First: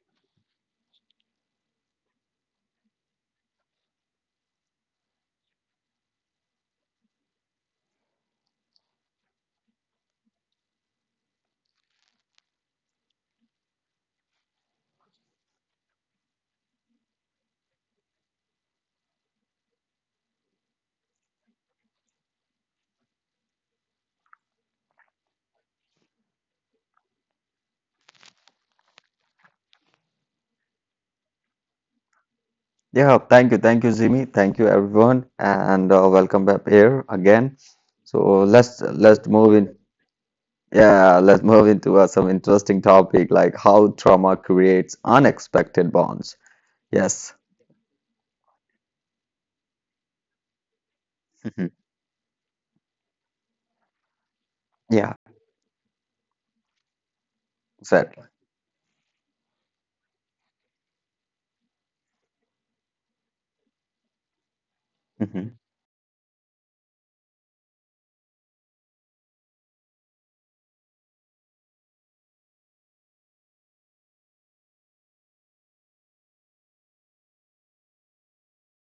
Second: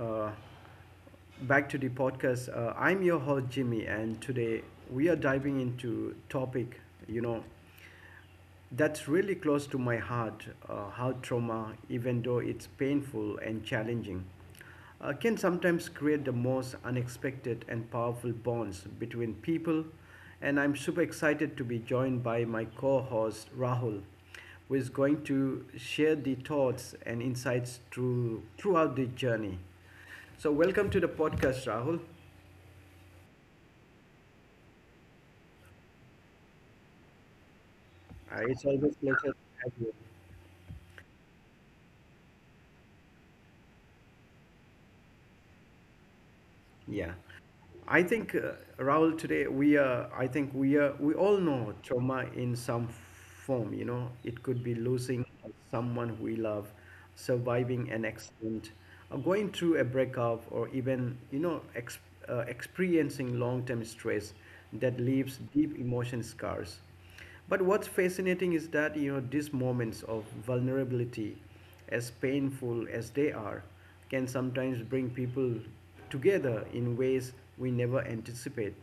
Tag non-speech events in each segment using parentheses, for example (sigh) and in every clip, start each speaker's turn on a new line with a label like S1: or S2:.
S1: back to the podcast. I'm your host Jimmy, and today we are diving into topic you know that's really close to my heart. How trauma, even though it's painful and challenging, can sometimes create the most unexpected and powerful bonds between people. And I'm super excited to be joined by my co host Rahul, who is going to share the thoughts and insights throughout the journey. So, welcome to the podcast, Rahul.
S2: Yeah, thank you, Jimmy. Thank you, everyone, and welcome back here again. So
S1: It's
S2: let's
S1: always a pleasure
S2: let's
S1: to
S2: move in.
S1: have you.
S2: Yeah, let's move into some interesting topic like how trauma creates unexpected bonds.
S1: Yeah,
S2: Yes.
S1: I think, Rahul, today we are. I think we are. we all know
S2: Mhm.
S1: trauma in some form. You know, it could be
S2: Yeah.
S1: losing someone we love, surviving an
S2: Exactly.
S1: accident, or going through a breakup, or even experiencing long-term stress that leaves
S2: hmm
S1: deep emotion scars. But what's fascinating is that, you know, these moments of vulnerability, as painful as they are, can sometimes bring people together in ways we never anticipate.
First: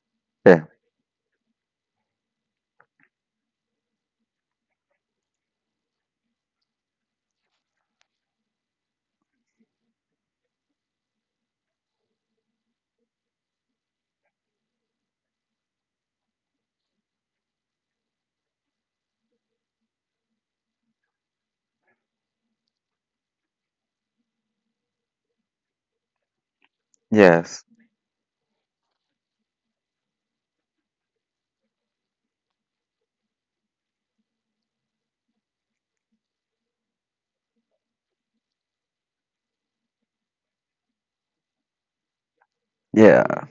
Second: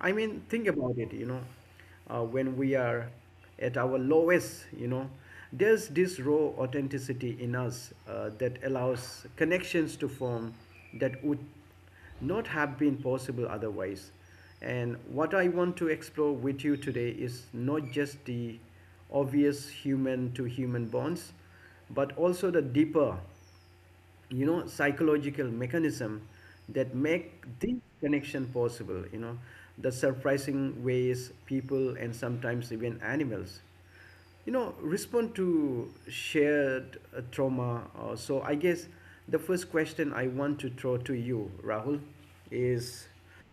S1: I mean, think
S2: Yeah.
S1: about it, when we are at our lowest, you know, there's this raw authenticity in us that allows connections to form that would not have been possible otherwise. And what I want to explore with you today is not just the obvious human to human bonds, but also the deeper, you know, psychological mechanism that make
S2: Yes.
S1: this connection possible, you know, the surprising ways people and sometimes even animals respond to shared trauma. Uh, so I guess the first question I want to throw to you, Rahul, is
S2: Yeah.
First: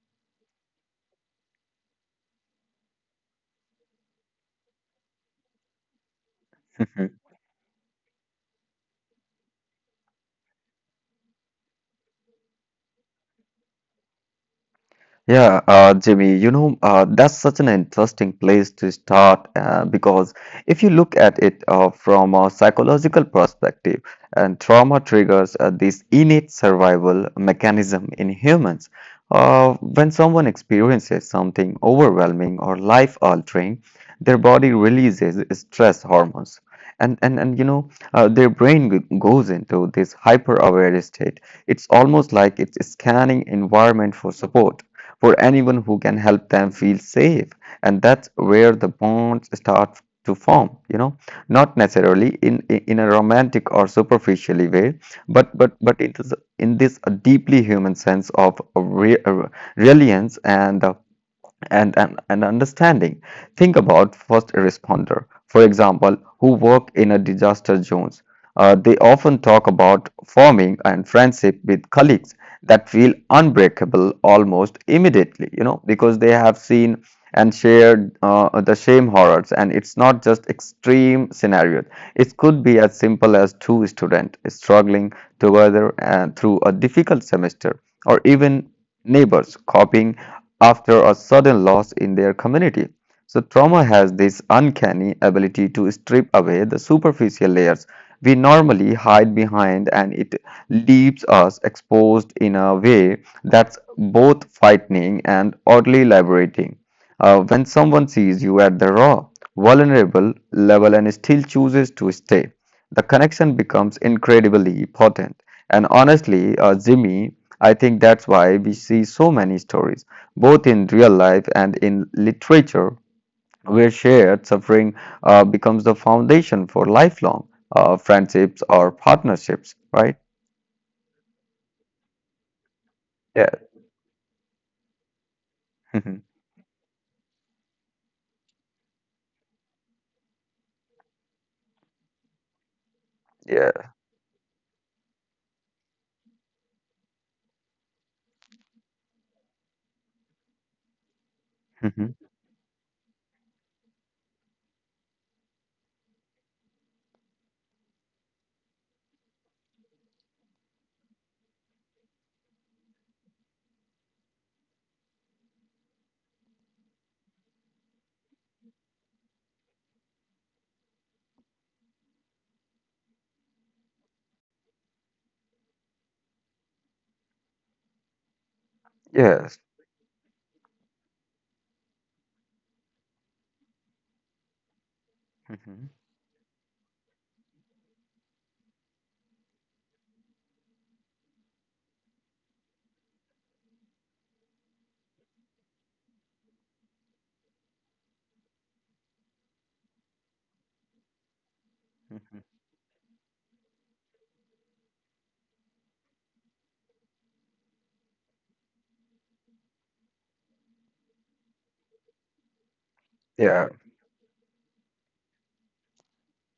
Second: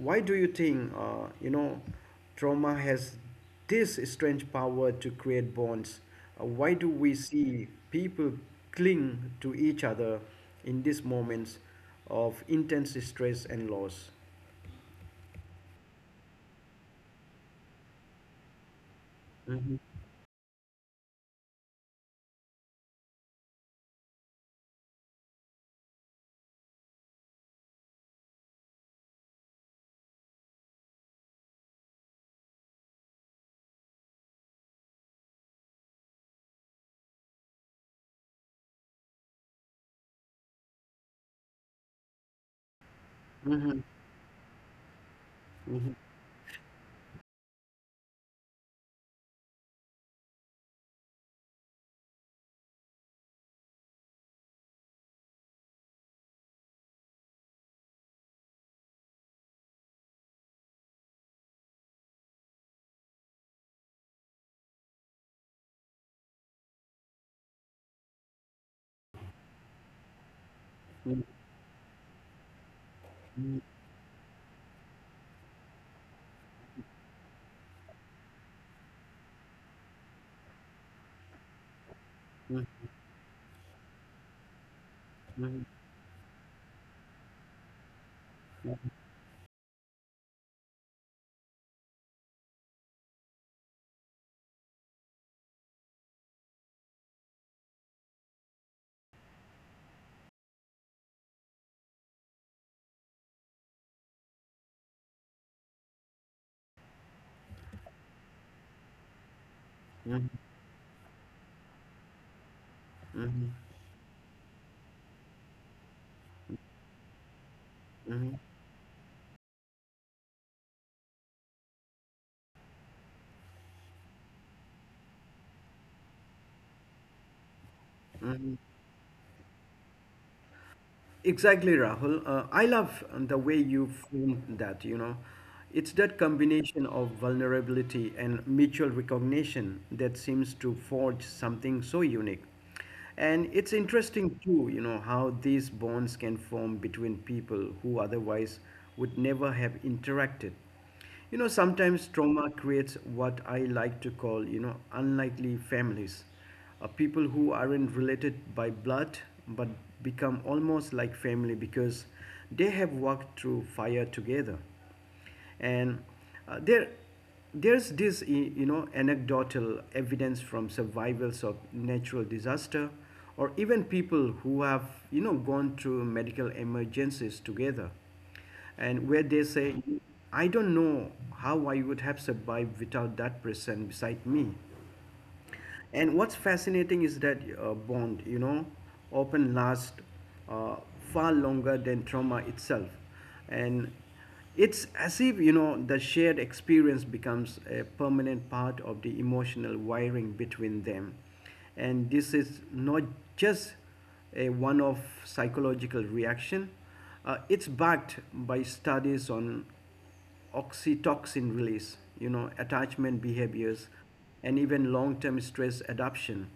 S1: why do you think, trauma has this strange power to create bonds? Uh, why do we
S2: (laughs)
S1: see people cling to each other in these moments of intense stress and loss?
S2: Yeah, Jimmy, you know, that's such an interesting place to start because if you look at it from a psychological perspective, and trauma triggers this innate survival mechanism in humans. When someone experiences something overwhelming or life-altering, their body releases stress hormones. And you know, their goes into this hyper-aware state. It's almost like it's scanning environment for support, for anyone who can help them feel safe. And that's where the bonds start to form, you know, not necessarily in, in a romantic or superficially way, but it is in this deeply human sense of reliance and, an and understanding. Think about first responder, for example, who work in a disaster zones. They often talk about forming and friendship with colleagues that feel unbreakable almost immediately, you know, because they have seen and shared the same horrors. And it's not just extreme scenarios. It could be as simple as two students struggling together through a difficult semester, or even neighbors copying after a sudden loss in their community. So, trauma has this uncanny ability to strip away the superficial layers we normally hide behind, and it leaves us exposed in a way that's both frightening and oddly liberating. When someone sees you at the raw, vulnerable level and still chooses to stay, the connection becomes incredibly potent. And honestly, Jimmy, I think that's why we see so many stories, both in real life and in literature, where shared suffering becomes the foundation for lifelong friendships or partnerships, right?
S1: Exactly, Rahul. I love the
S2: Yeah.
S1: way
S2: (laughs)
S1: you framed that, you know. It's that
S2: Mhm.
S1: combination of vulnerability and mutual recognition that seems to forge something so unique. And it's
S2: Yeah.
S1: interesting, too, you know, how these bonds can form between people who otherwise would never have interacted. You know, sometimes
S2: (laughs)
S1: trauma creates what I like to call, unlikely families. People who aren't related by blood but become almost like family because they have walked through fire together. And, uh, there, there's this, you know, anecdotal evidence from survivors of natural disaster or even people who have, you know, gone through medical emergencies together and where they
S2: Yes.
S1: say, I don't know how I would have survived without that person beside me.
S2: Mhm.
S1: And what's fascinating is that bond, you know, often last, uh, far longer than trauma itself. And it's as if, you know, the shared experience becomes a permanent part of the emotional wiring between them. And this is not just a one off psychological reaction. Uh, it's backed by studies on oxytocin release, you know, attachment
S2: Yeah.
S1: behaviors, and even long term stress adaptation.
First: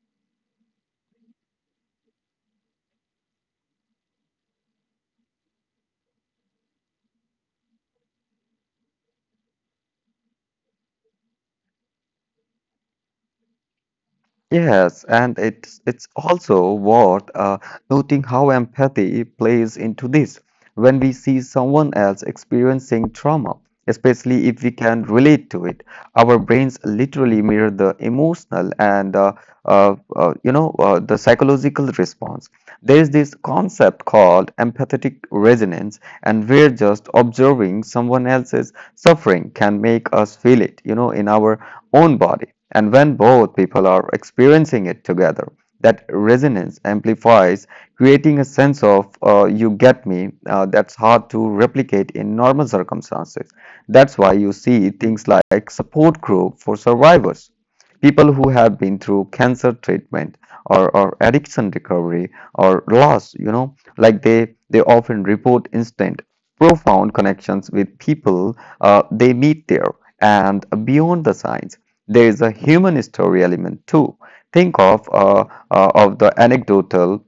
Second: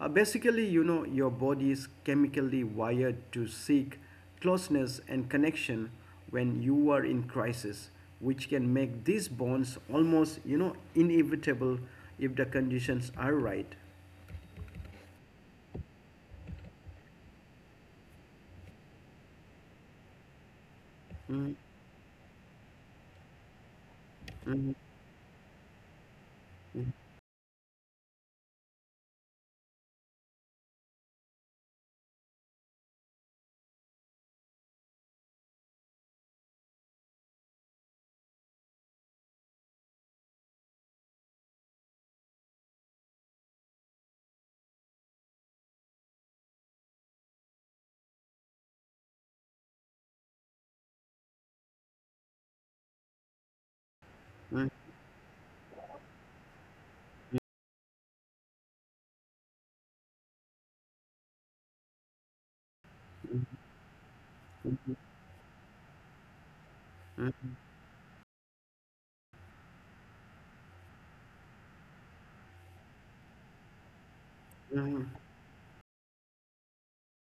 S1: Basically, you know, your body is chemically wired to seek closeness and connection when you are in crisis, which can make these bonds almost, inevitable if the conditions are right.
S2: Yes, and it's also worth noting how empathy plays into this. When we see
S1: Mhm,
S2: someone else experiencing trauma, especially if we
S1: mhm,
S2: can relate to it, our brains literally mirror the emotional and you know, the psychological response. There is this concept called empathetic resonance, and where just observing someone else's suffering can make us feel it, you know, in our own body. And when both people are experiencing it together, that resonance amplifies, creating a sense of you get me, that's hard to replicate in normal circumstances. That's why
S1: mhm,
S2: you see things like support group for survivors. People who have been through cancer treatment, or, addiction recovery or loss, you know, like they often report instant, profound connections with people they meet there. And beyond the science, there is a human story element too. Think
S1: mhm,
S2: of the anecdotal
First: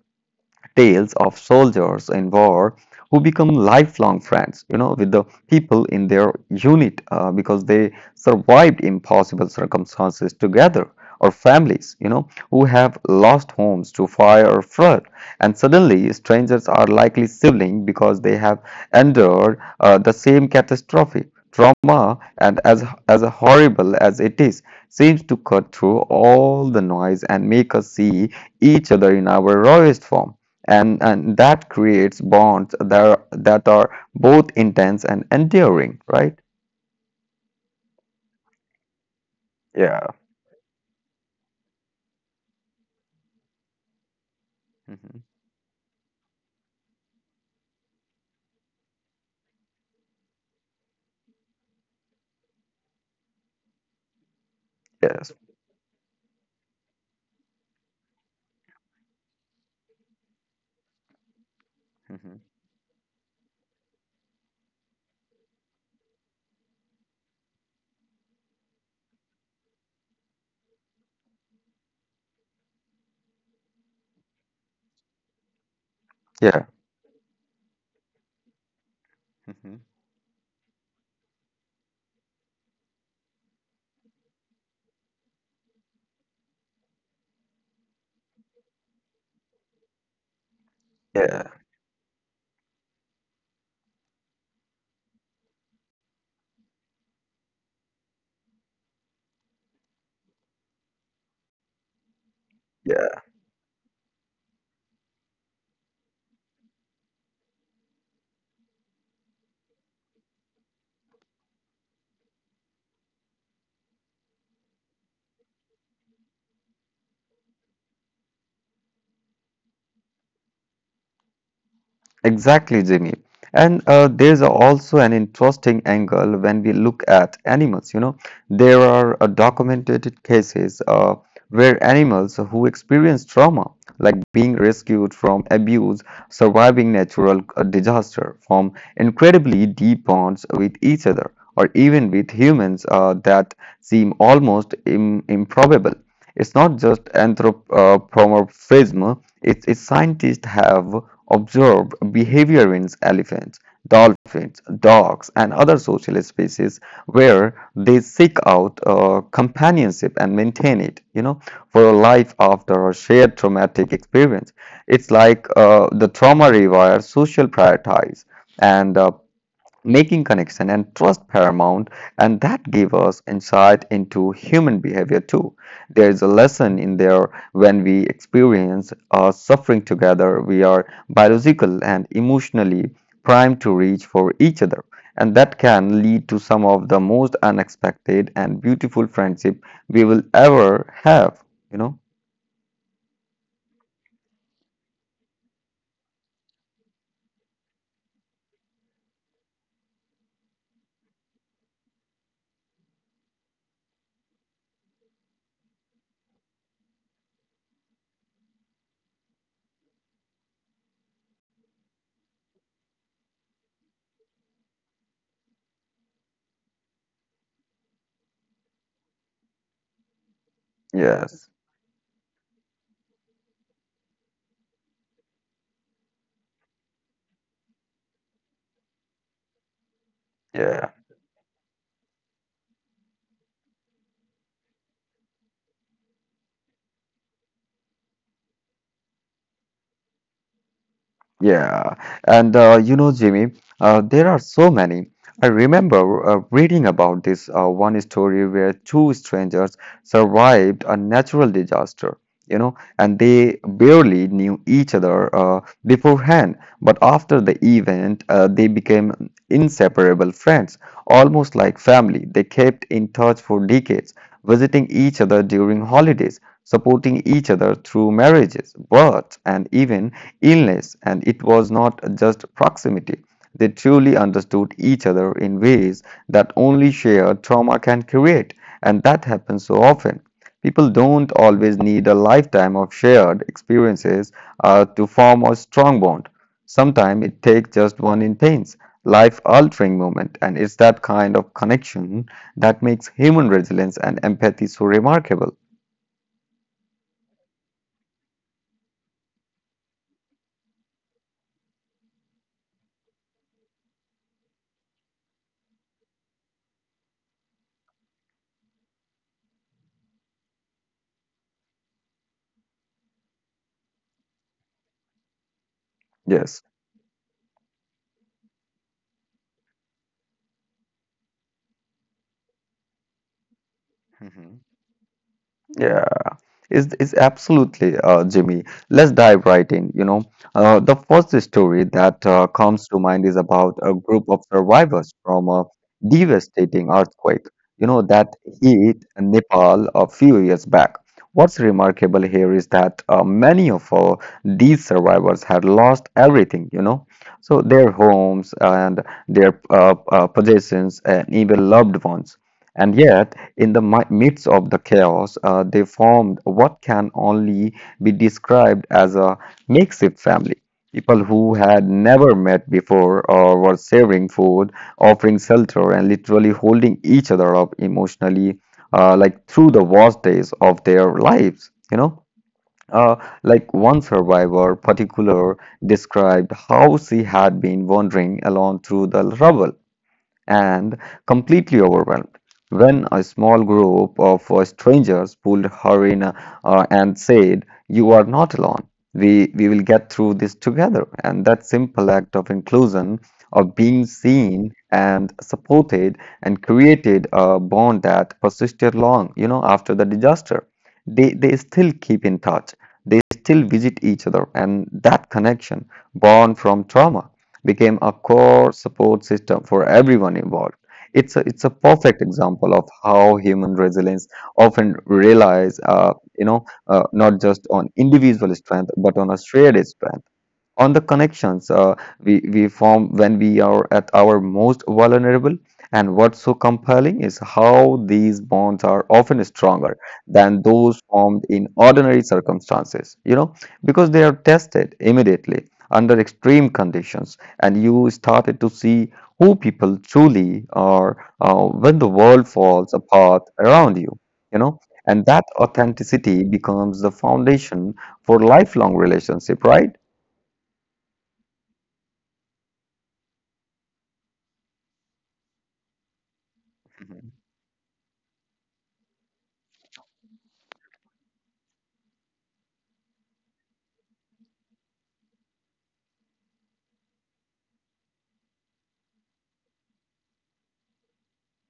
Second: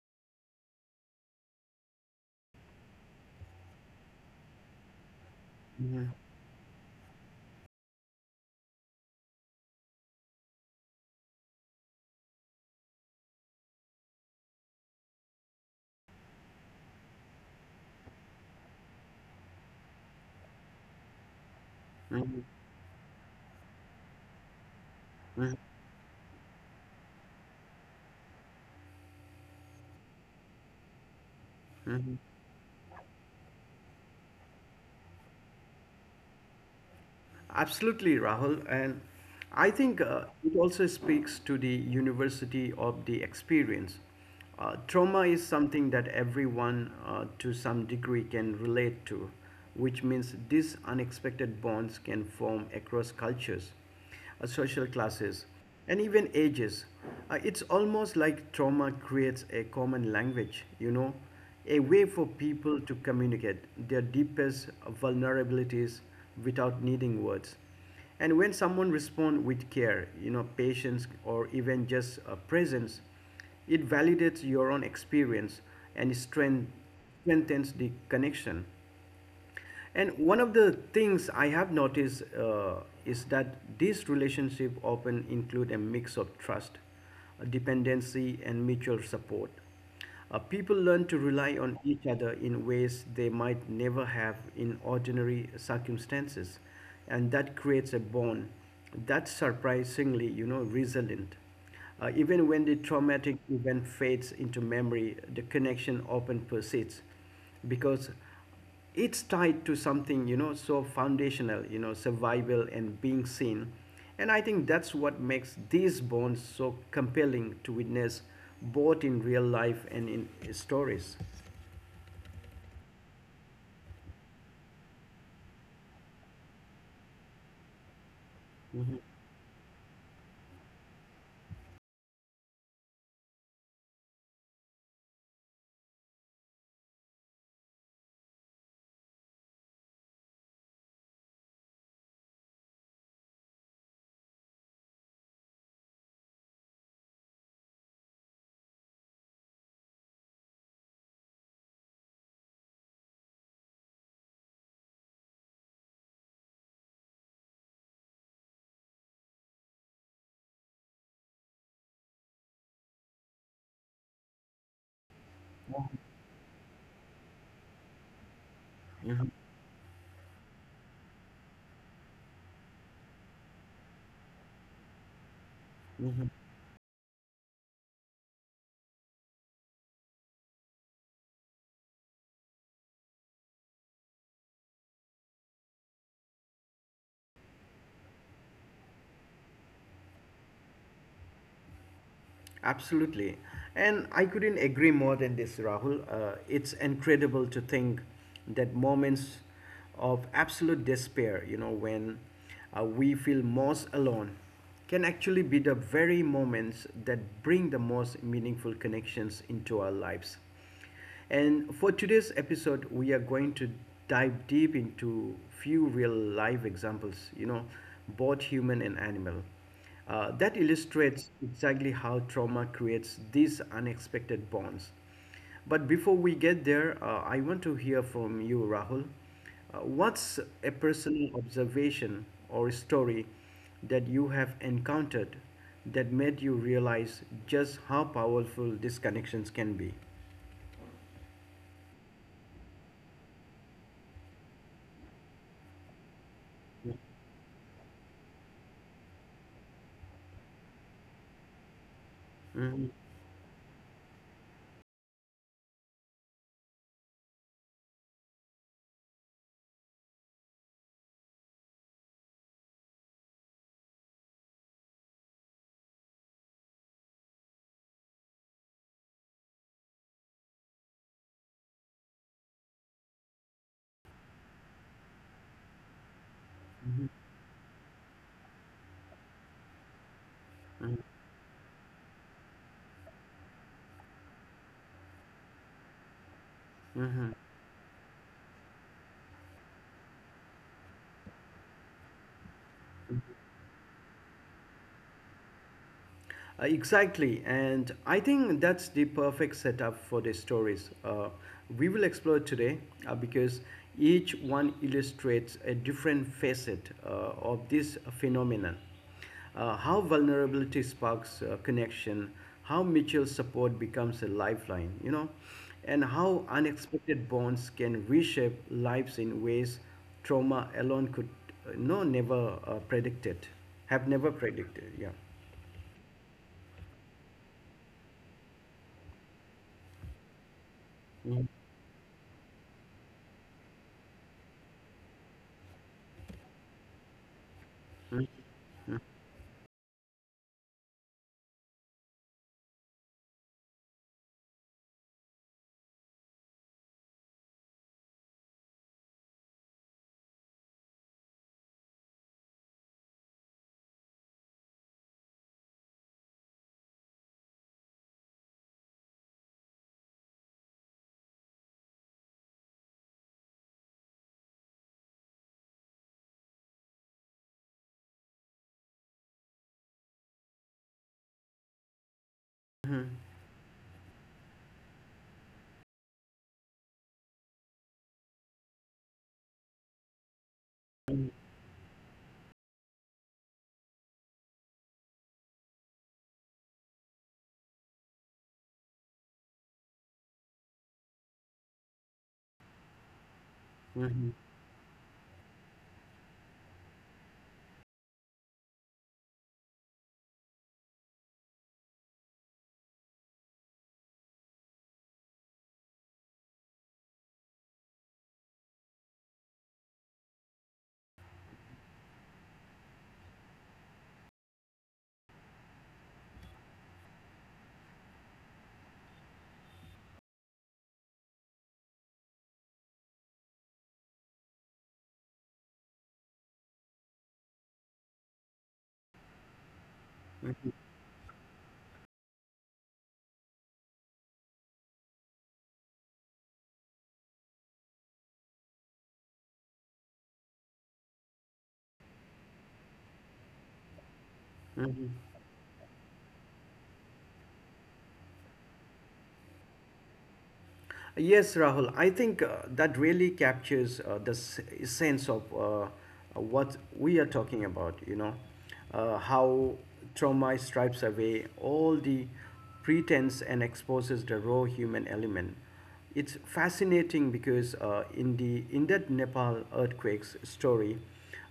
S2: tales of soldiers in war who become lifelong friends, you know, with the people in
S1: mhm.
S2: their unit because they survived impossible circumstances together, or families, you know, who have lost homes to fire or flood. And suddenly, strangers are likely siblings because they have endured the same catastrophe. Trauma, as horrible as it is, seems to cut through all the noise and make us see each other in our rawest form, and that creates bonds that are both intense and enduring, right?
S1: Absolutely, Rahul. And I
S2: Yeah.
S1: think, it also speaks to the university of the experience.
S2: hmm
S1: Trauma is something that everyone, to some degree can relate to, which means these unexpected bonds can form across cultures, social
S2: Yes.
S1: classes, and even ages. It's almost like trauma creates a common language, you know, a way for
S2: hmm
S1: people to communicate their deepest vulnerabilities without needing words. And when someone responds with care, you know, patience, or even just presence, it validates your own experience and
S2: Yeah.
S1: strengthens the connection.
S2: hmm
S1: And one of the things I have noticed, is that these relationships often include a mix of trust, dependency, and mutual support. People learn to
S2: Yeah.
S1: rely on each other in ways they might never have in ordinary circumstances, and that creates a bond that's surprisingly, resilient. Even when the traumatic event fades into memory, the connection often persists because it's tied to something, you know, so foundational, you know, survival and being seen. And I think that's what makes these bonds so compelling to witness, both in real life and in stories.
S2: Exactly, Jimmy. And there's also an interesting angle when we look at animals. You know, there are documented cases where animals who experience trauma, like being rescued from abuse, surviving natural disaster, form incredibly deep bonds with each other, or even with humans that seem almost im improbable. It's not just anthropomorphism, it's scientists have observed behavior in elephants, dolphins, dogs, and other social species where they seek out companionship and maintain it, you know, for a life after a shared traumatic experience. It's like the trauma rewires social priorities, and making connection and trust paramount. And that gave us insight into human behavior too. There is a lesson in there: when we experience suffering together, we are biological and emotionally primed to reach for each other, and that can lead to some of the most unexpected and beautiful friendship we will ever have, you know.
S1: Absolutely. And I couldn't agree more than this, Rahul. It's incredible to think that moments of absolute despair, you know, when, we feel most alone, can actually be the very moments that bring the most meaningful connections into our lives. And for today's episode, we are going to dive deep into few real life examples, you know, both human and animal, that illustrates
S2: Yes.
S1: exactly how trauma creates these unexpected bonds. But before we get there, I want to hear from you, Rahul. What's a
S2: Yeah.
S1: personal observation or story that you have encountered that made you realize just how powerful these connections can be?
S2: Yeah, and you know, Jimmy, there are so many. I remember reading about this one story where two strangers survived a natural disaster, you know,
S1: Mm-hmm.
S2: and they barely knew each other beforehand. But after the event, they became inseparable friends, almost like family. They kept in touch for decades, visiting each other during holidays, supporting each other through marriages, births, and even illness. And it was not just proximity, they truly understood each other in ways that only shared trauma can create. And that happens so often. People don't always need a lifetime of shared experiences to form a strong bond. Sometimes it
S1: Hmm.
S2: takes just one intense, life altering moment, and it's that kind of connection that makes human resilience and empathy so remarkable.
S1: Exactly, and I think that's the perfect setup for the stories we will explore today, because each one illustrates a different facet of this phenomenon. How vulnerability sparks connection, how mutual support becomes a lifeline, you know, and how
S2: Yes.
S1: unexpected bonds can reshape lives in ways trauma alone could, no never predicted, have never
S2: Mhm.
S1: predicted. Yeah.
S2: Yeah, is absolutely, Jimmy. Let's dive right in. You know, the first story that comes to mind is about a group of survivors from a devastating earthquake. You know, that hit Nepal a few years back. What's remarkable here is that many of these survivors had lost everything. You know, so their homes and their possessions and even loved ones. And yet, in the midst of the chaos, they formed what can only be described as a makeshift family. People who had never met before or were sharing food, offering shelter, and literally holding each other up emotionally, like through the worst days of their lives. You know,
S1: Mm-hmm.
S2: uh, like one survivor, particular, described how she had been wandering alone through the rubble and completely overwhelmed when a small group of strangers pulled her in and said, "You are not alone. We will get through this together." And that simple act of inclusion, of being
S1: Mhm.
S2: seen and supported, and created a bond that persisted long, you know, after the disaster. They still keep in touch. They still visit each other, and that connection, born from trauma, became a core support system for everyone involved. It's a perfect example of how human resilience often relies, you know, not just on individual strength, but on a shared strength, on the connections we form when we are at our most vulnerable. And what's so compelling is how these bonds are often stronger than those formed in ordinary circumstances, you know, because they are tested immediately under extreme conditions, and you started to see who people truly are when the world falls apart around you, you know, and that authenticity becomes the foundation for lifelong relationship, right?
S1: Yes, Rahul, I think that really captures the sense of what we are talking about, you know, how trauma stripes away all the pretense and exposes the raw human element. It's fascinating because, in that Nepal earthquakes story,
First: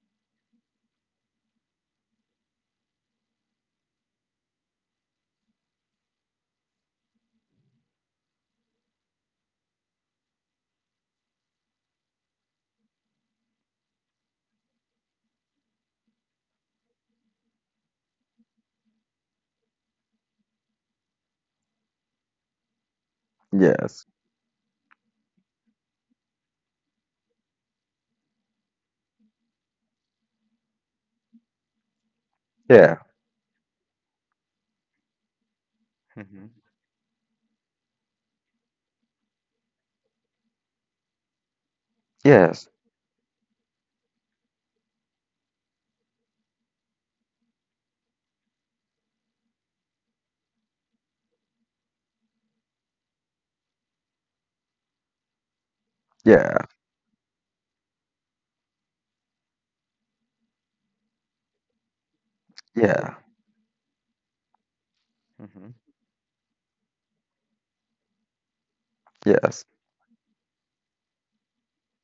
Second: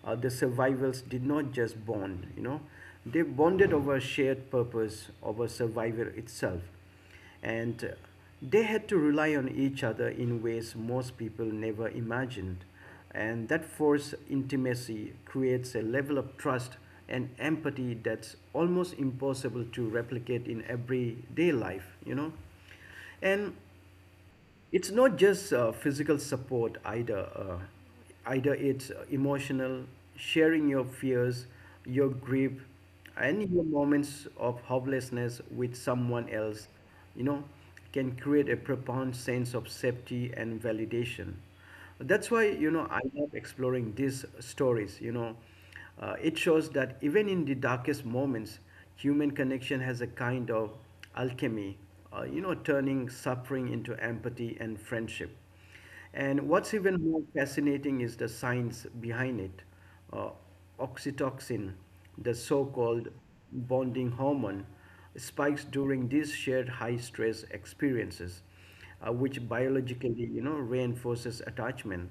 S1: the survivors did not just bond, you know, they bonded over shared purpose, over survival itself. And They had to rely on each other in ways most people never imagined. And that forced intimacy creates a level of trust and empathy that's almost impossible to replicate in everyday life, you know. And
S2: Yes.
S1: it's not just physical support either. It's emotional, sharing your fears, your grief,
S2: Yeah.
S1: and your moments of hopelessness with someone else, you know, can create a profound sense of safety and validation. That's why,
S2: Yes.
S1: you know, I love exploring these stories, it shows that even in the darkest moments, human connection has a kind of alchemy, you know, turning suffering into empathy and friendship. And
S2: Yeah.
S1: what's even more fascinating is the science behind it. Uh, Oxytocin, the so called
S2: Yeah.
S1: bonding hormone, spikes
S2: hmm
S1: during these shared high stress experiences, which
S2: Yes.
S1: biologically, you know, reinforces attachment.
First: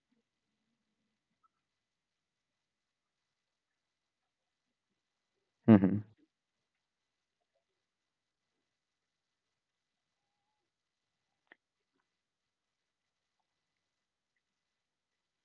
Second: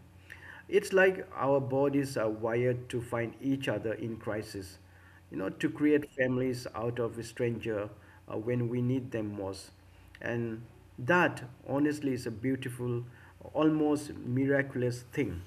S1: It's like our bodies are wired to find each other in crisis, you know, to
S2: hmm
S1: create families out of a stranger when we need them most. And that, honestly, is a beautiful, almost miraculous thing.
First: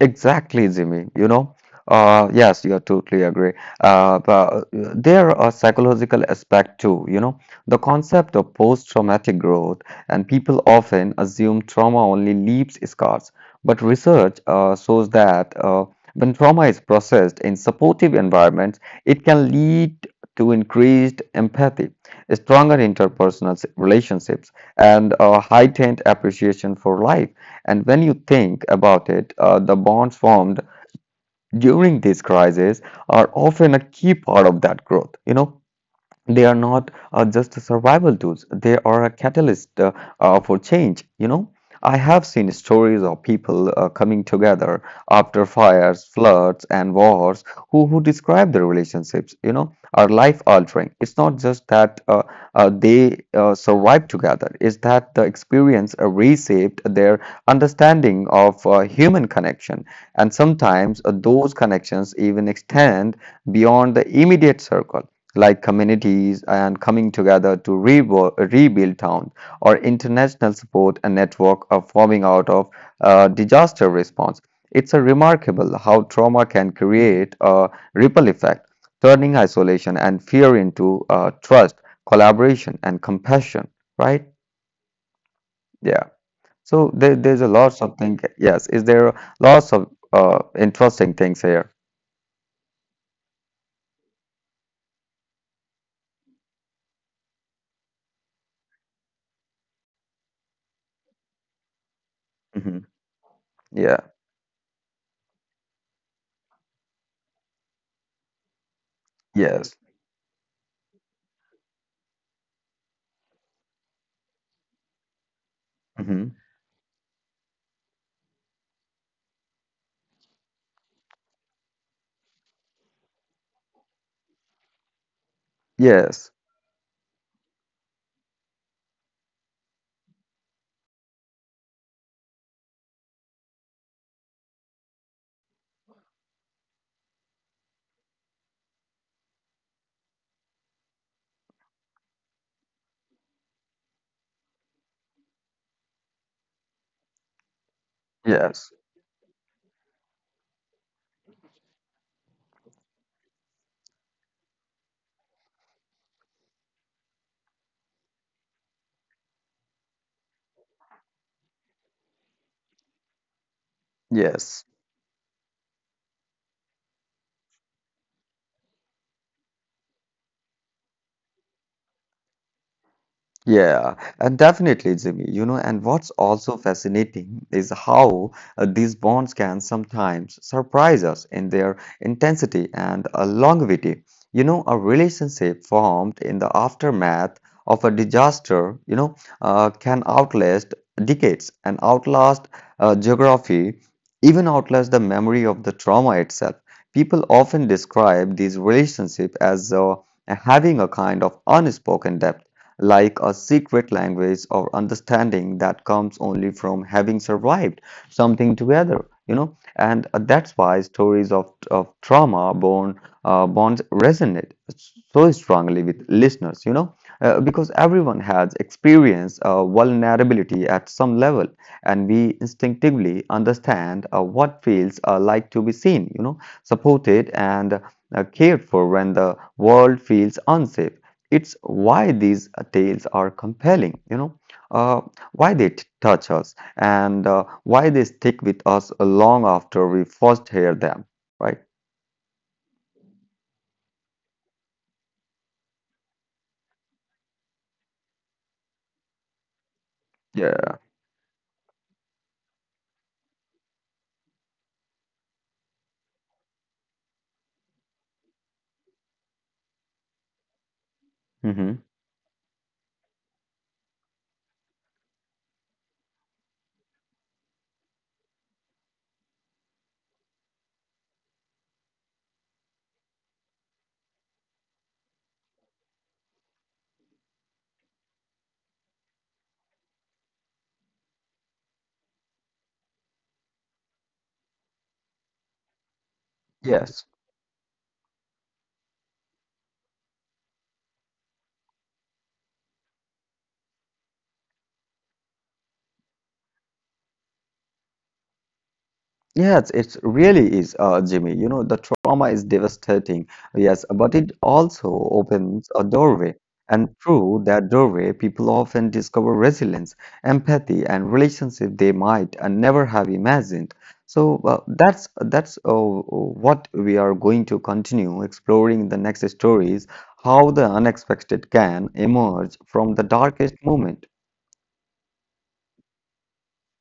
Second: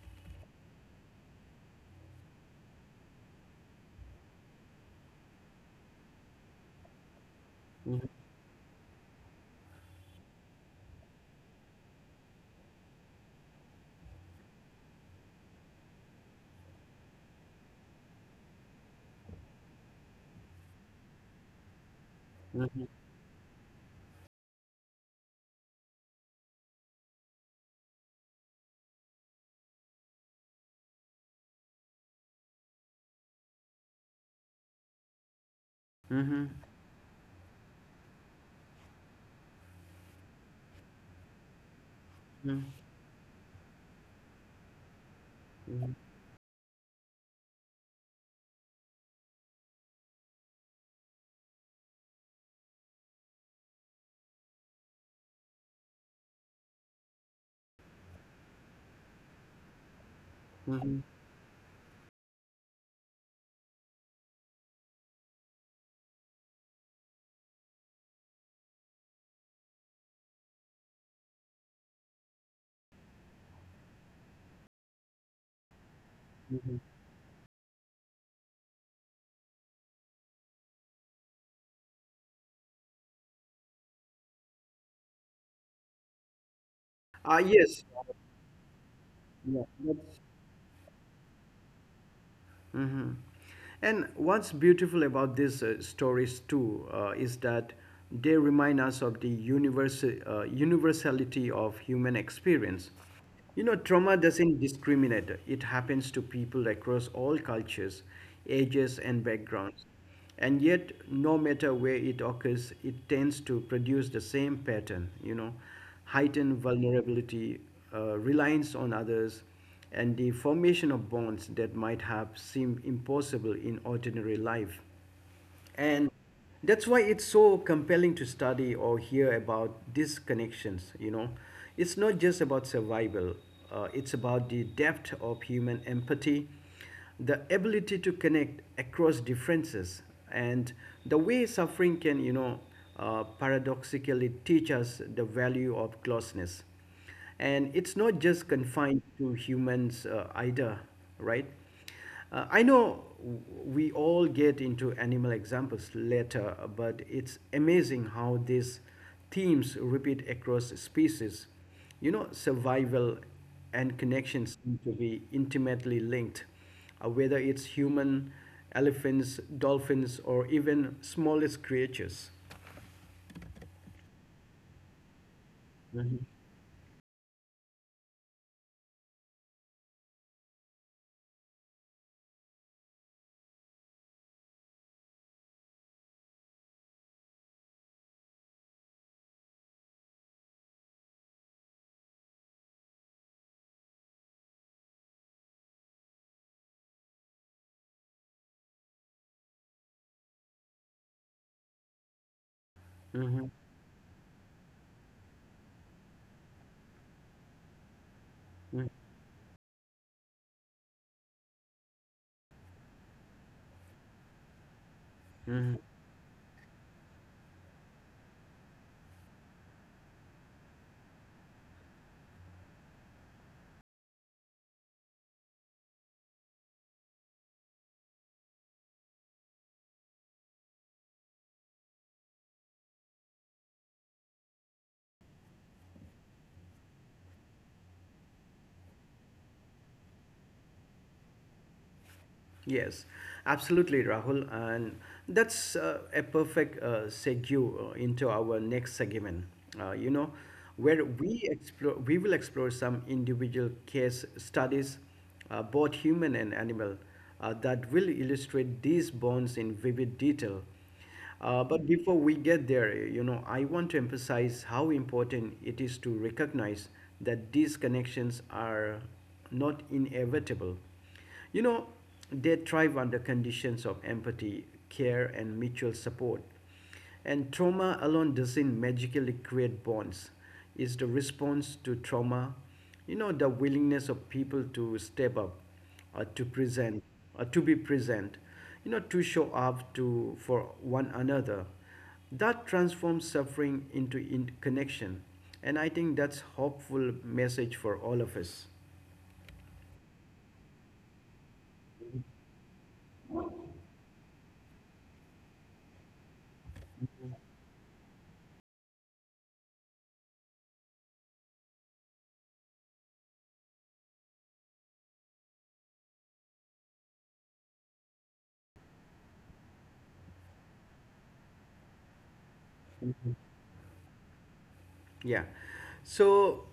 S2: Exactly, Jimmy. You know, yes, you are totally agree. But there are psychological aspect too. You know, the concept of post-traumatic growth, and people often assume trauma only leaves scars. But research shows that when trauma is processed in supportive environments, it can lead to increased empathy, stronger interpersonal relationships, and a heightened appreciation for life. And when you think about it, the bonds formed during these crises are often a key part of that growth. You know,
S1: Mm-hmm.
S2: they are not just survival tools, they are a catalyst for change, you know. I have seen
S1: Mm-hmm.
S2: stories of people coming together after fires, floods, and wars, who describe their relationships, you know, are life altering. It's not just that they survived together, it's that the experience reshaped their understanding of human connection. And sometimes those connections even extend beyond the immediate circle, like communities and coming together to rebuild, rebuild town, or international support and network are forming out of disaster response. It's a remarkable how trauma can create a ripple effect, turning isolation and fear into trust, collaboration, and compassion. Right? Yeah. So there,
S1: Ah,
S2: there's a
S1: yes.
S2: lots of things. Yes. Is there
S1: Yeah,
S2: lots of
S1: that's-
S2: interesting things here?
S1: Mhm. And what's beautiful about these stories too, is that they remind us of the universality of human
S2: hmm
S1: experience. You know,
S2: Yeah.
S1: trauma doesn't discriminate. It happens to people across all cultures, ages, and
S2: Yes.
S1: backgrounds. And yet, no matter where it occurs, it tends to produce the same pattern, you know,
S2: hmm
S1: heightened vulnerability, reliance on others, and the formation of bonds that might have seemed impossible in ordinary life. And
S2: Yes.
S1: that's why it's so compelling to study or hear about these connections, you know, it's not just about survival. Uh, it's about the depth of human empathy, the ability to connect across differences, and the way suffering can, you know, paradoxically teach us the value of closeness. And it's not just
S2: Yes.
S1: confined to humans, either, right? I know we all get into animal examples later, but it's amazing how these themes repeat across species. You know, survival and connection
S2: Yes.
S1: seem to be intimately linked, whether it's human, elephants, dolphins, or even smallest creatures.
S2: Yeah, and definitely, Jimmy. You know, and what's also fascinating is how these bonds can sometimes surprise us in their intensity and longevity. You know, a relationship formed in the aftermath of a disaster, you know, can outlast decades and outlast geography, even outlast the memory of the trauma itself. People often describe these relationships as having a kind of unspoken depth, like a
S1: Mhm,
S2: secret language or understanding that comes only from having survived something together, you know and that's why stories of trauma born bonds resonate so
S1: mhm.
S2: strongly with listeners. Because everyone has experienced vulnerability at some level, and we instinctively understand what feels like to be seen, supported and cared for when the world feels unsafe. It's why these tales are compelling, uh, why they touch us and why they stick with us long after we first hear them, right?
S1: Yes, absolutely, Rahul. And that's a perfect segue into our next segment, uh, you know,
S2: Yeah.
S1: where we will explore some individual case studies, both human and animal, that will illustrate these bonds in vivid detail.
S2: Hmm.
S1: But before we get there, you know, I want to emphasize how important it is to recognize that these connections are not inevitable. You know, they thrive under conditions of empathy, care, and mutual support. And trauma alone doesn't magically create bonds. It's the response to trauma, you know, the willingness of people to step up, uh, to
S2: Yes.
S1: present, to be present, you know, to show up to for one another. That transforms suffering into connection, and I think that's hopeful message for all of us.
S2: Yes, it really is, Jimmy. You know, the trauma is devastating, yes, but it also opens a doorway. And through that doorway, people often discover resilience, empathy, and relationship they might never have imagined. So that's what we are going to continue exploring in the next stories, how the unexpected can emerge from the darkest moment.
S1: Yeah. So,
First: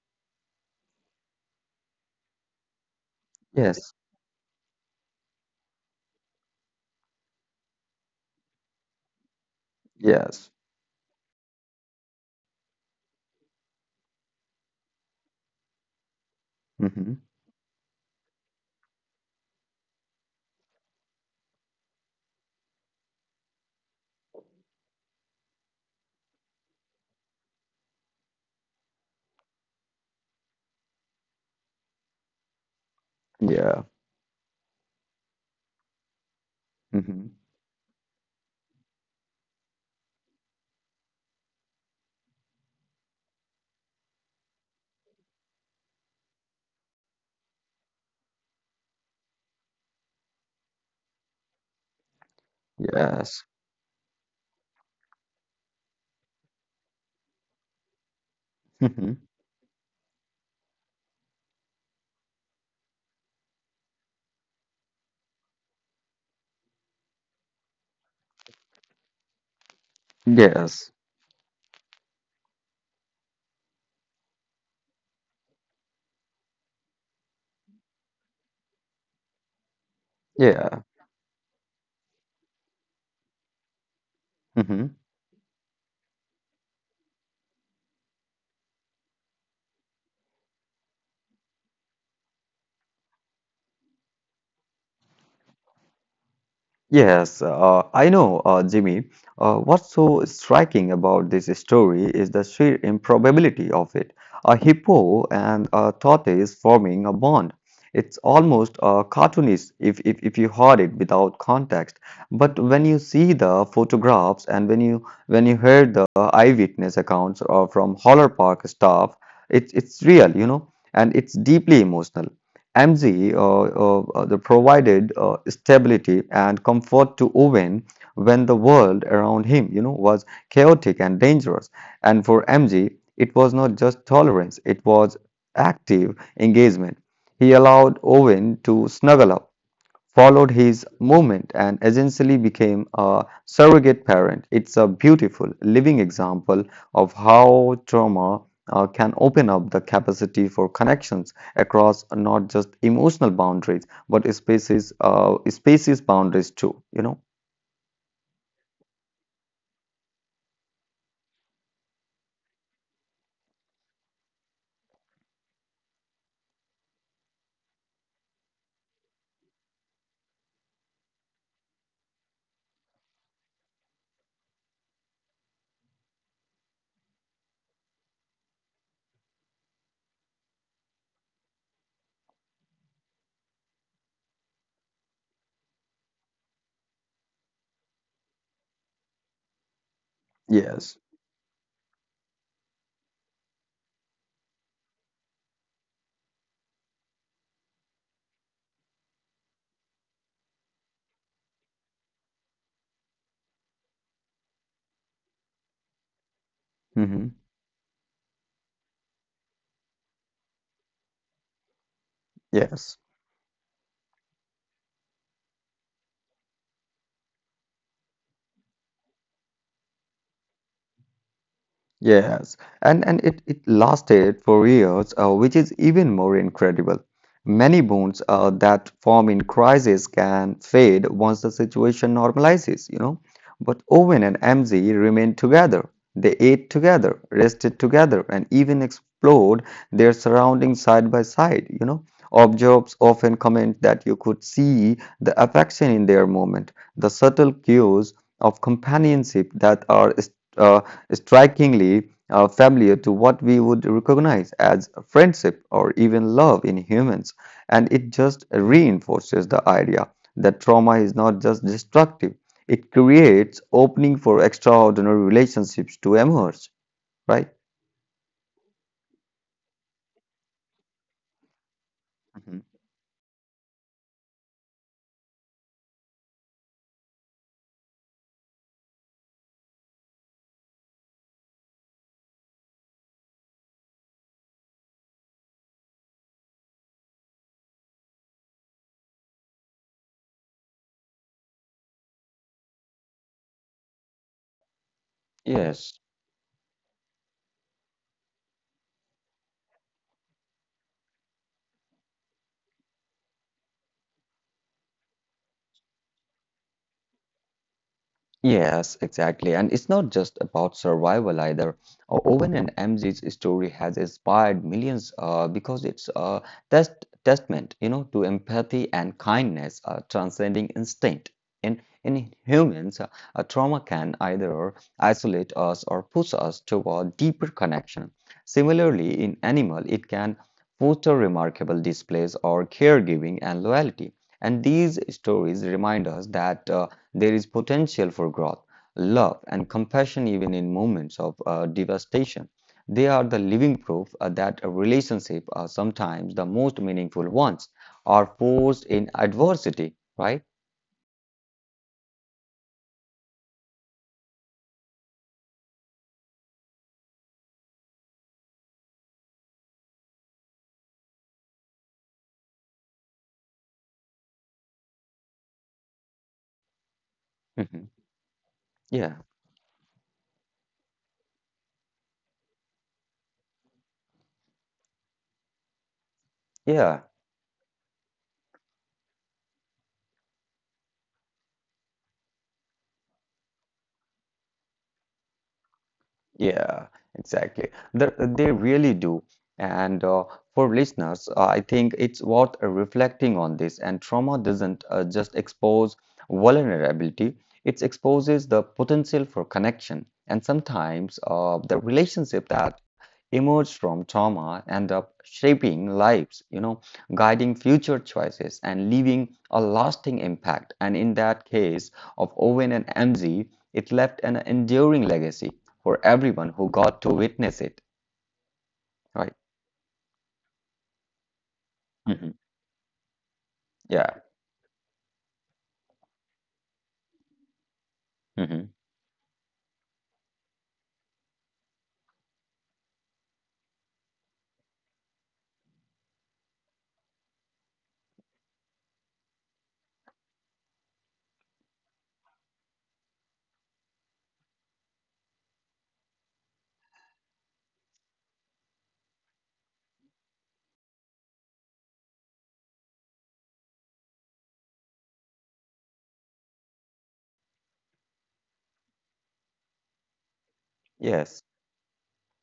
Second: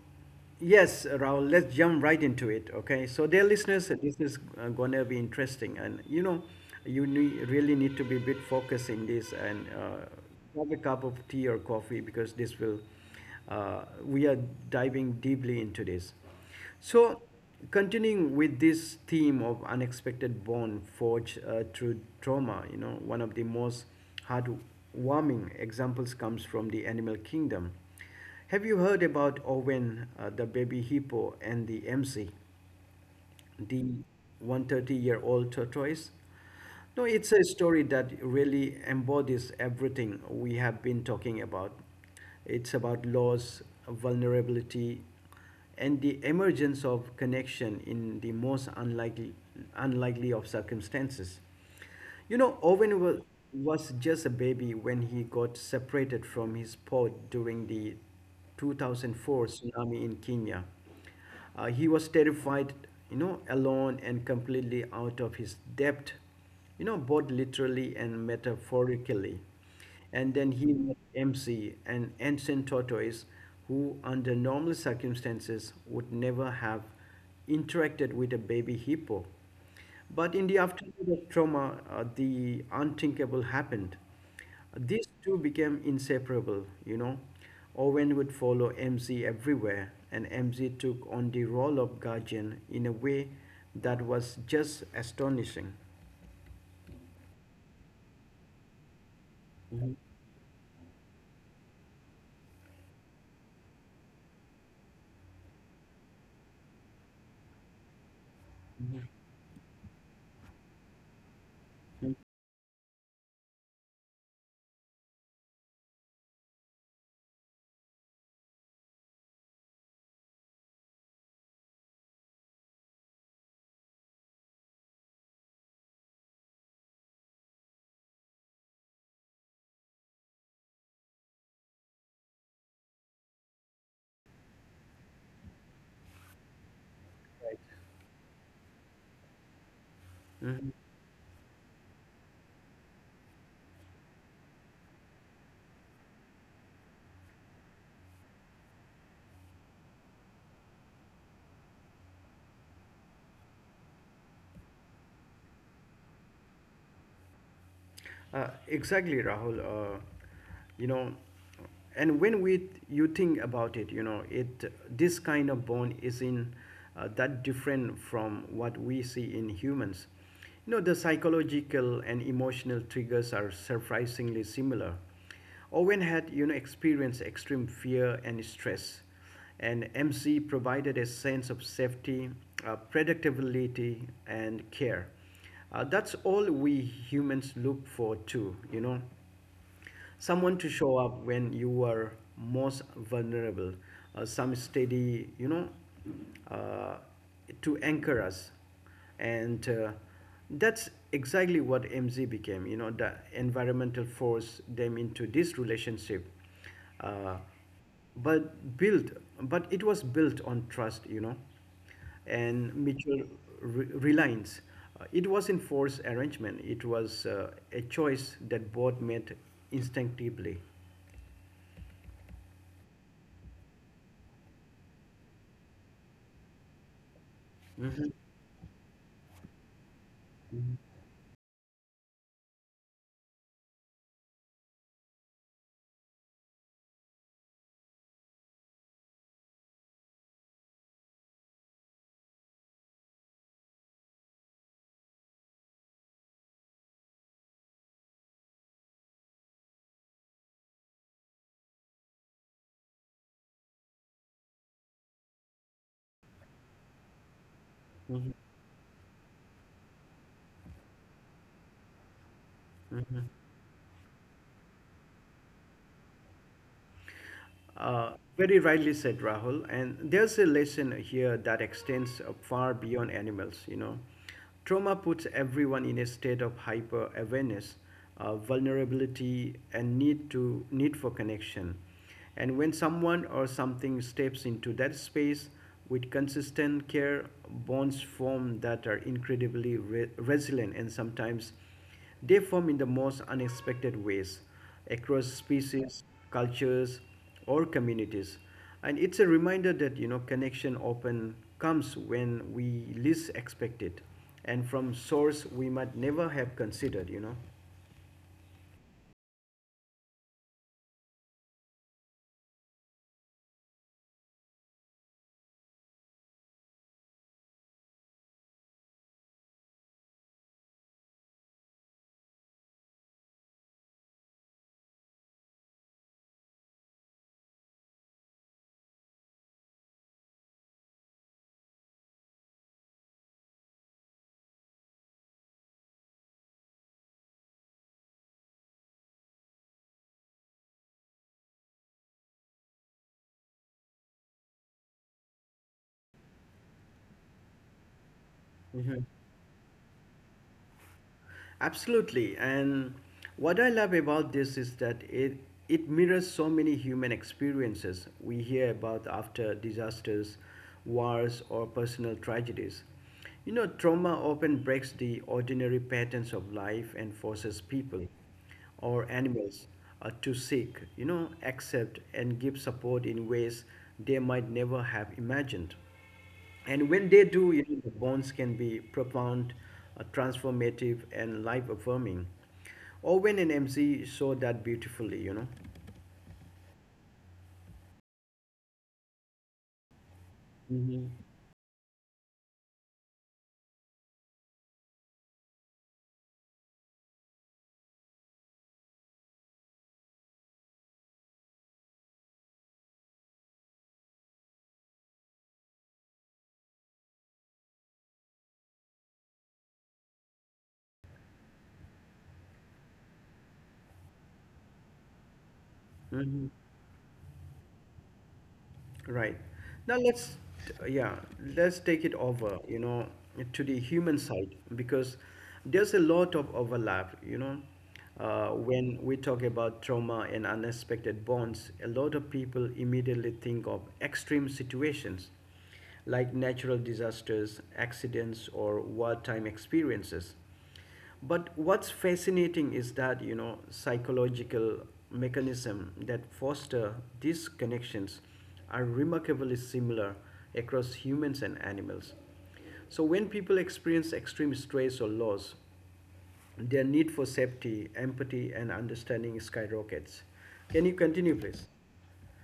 S1: yes, Rahul, let's jump right into it. Okay. So, dear listeners,
S2: Yes,
S1: this is, going to be interesting. And, you know, you really need to be a bit focused in this and
S2: yes,
S1: have a cup of tea or coffee because we are diving deeply into this. So,
S2: hmm,
S1: continuing with this theme of unexpected bond forged through trauma, you know, one of the most heartwarming examples comes from the animal kingdom. Have you heard about Owen, the baby hippo, and the MC, the
S2: yeah,
S1: 130-year-old year old tortoise? No, it's
S2: hmm,
S1: a story that really embodies everything we have been talking about. It's about loss, vulnerability, and the emergence of connection in the most unlikely, unlikely of circumstances. You know,
S2: yes.
S1: was just a baby when he got separated from his pod during the
S2: (laughs)
S1: 2004 tsunami in Kenya. He was terrified, you know, alone and completely out of his depth, you know, both literally and metaphorically. And then he met
S2: Yes,
S1: MC, an ancient tortoise who, under normal circumstances, would never have interacted with a baby hippo. But in the
S2: yeah,
S1: aftermath of trauma, the unthinkable happened.
S2: hmm.
S1: These two became inseparable, you know. Owen would follow MZ everywhere, and MZ took on the role of guardian in a way that was just astonishing.
S2: Yes, I know, Jimmy. What's so striking about this story is the sheer improbability of it. A hippo and a tortoise forming a bond. It's almost cartoonish if you heard it without context. But when you see the photographs and when you hear the eyewitness accounts from Holler Park staff, it's real, you know, and it's deeply emotional. MZ uh, uh, uh, the provided stability and comfort to Owen when the world around him, you know, was chaotic and dangerous. And for MG, it was not just tolerance, it was active engagement. He allowed Owen to snuggle up, followed his movement, and essentially became a surrogate parent. It's a beautiful living example of how trauma can open up the capacity for connections across not just emotional boundaries but spaces boundaries too, you know.
S1: Exactly, Rahul. Uh, you know, and when we you think about it, you know, it this kind of bond isn't that different from what we see in humans. You know, the psychological and emotional triggers are surprisingly similar. Owen had, you know, experienced extreme fear and stress, and MC provided a sense of safety, predictability, and care. That's all we humans look for, too, you know. Someone to show
S2: Yes.
S1: up when you are most vulnerable, some steady, you know, uh, to anchor us. And that's exactly what MZ became, you know, the environmental force them into this relationship.
S2: Hmm.
S1: Uh, but built, but it was built on trust, you know, and
S2: Yes.
S1: mutual reliance. It wasn't forced arrangement, it was a choice that both made instinctively.
S2: Yes, and it lasted for years, which is even more incredible. Many
S1: Mm-hmm.
S2: bonds that form in crisis can fade once the situation normalizes, you know. But Owen and MZ remained together. They ate together, rested together, and even explored their surroundings side by side, you know. Observers often comment that you could see the affection in their movement, the subtle cues of companionship that are uh, strikingly familiar to what we would recognize as friendship or even love in humans. And it just reinforces the idea that trauma is not just destructive, it creates opening for extraordinary relationships to emerge, right?
S1: Very rightly said, Rahul. And there's a lesson here that extends
S2: Mhm.
S1: far beyond animals, you know. Trauma puts everyone in a state of hyper awareness, vulnerability, and need for connection. And when someone or something steps into that space with consistent care, bonds form that are incredibly resilient, and sometimes they form in the most unexpected ways across species,
S2: Yes.
S1: cultures, or communities. And it's a reminder that, you know, connection often comes when we least expect it and from source we might never have considered, you know.
S2: Yes, exactly. And it's not just about survival either. Owen and MZ's story has inspired millions because it's a testament, you know, to empathy and kindness, transcending instinct. In humans, a trauma can either isolate us or push us toward deeper connection. Similarly, in animal, it can foster remarkable displays or caregiving and loyalty. And these stories remind us that. There is potential for growth, love, and compassion even in moments of devastation. They are the living proof that a relationship are sometimes the most meaningful ones are forged in adversity, right?
S1: Absolutely. And what I love about this is that it mirrors so many human experiences we hear about after disasters, wars, or personal tragedies. You know, trauma often breaks the ordinary patterns of life and forces
S2: Mhm.
S1: people or
S2: Yeah,
S1: animals to seek, you know, accept and give support in ways they might never have imagined. And when
S2: yeah.
S1: they do, you know, the bonds can be profound, transformative, and life affirming. Owen and MC saw that beautifully, you know.
S2: Yeah, exactly. They really do. And for
S1: Hmm
S2: listeners, I think it's worth reflecting on this. And trauma doesn't just expose vulnerability, it exposes the potential for connection. And sometimes the relationship that emerge from trauma end up shaping lives, you know, guiding future choices and leaving a lasting impact. And in that case of Owen and MZ, it left an enduring legacy for
S1: hmm
S2: everyone who got to witness it, right?
S1: Right. Now let's, yeah, let's take it
S2: Hmm.
S1: over, you know, to the human
S2: Yeah.
S1: side because there's a lot of overlap, you know. Uh,
S2: Hmm.
S1: when we talk about trauma and unexpected bonds, a lot of people immediately think of extreme situations, like natural disasters, accidents, or wartime experiences. But what's fascinating is that, you know, psychological mechanism that foster these connections are remarkably similar across humans and animals. So when people experience extreme stress or loss, their need for safety, empathy, and understanding skyrockets. Can you continue,
S2: Yes.
S1: please?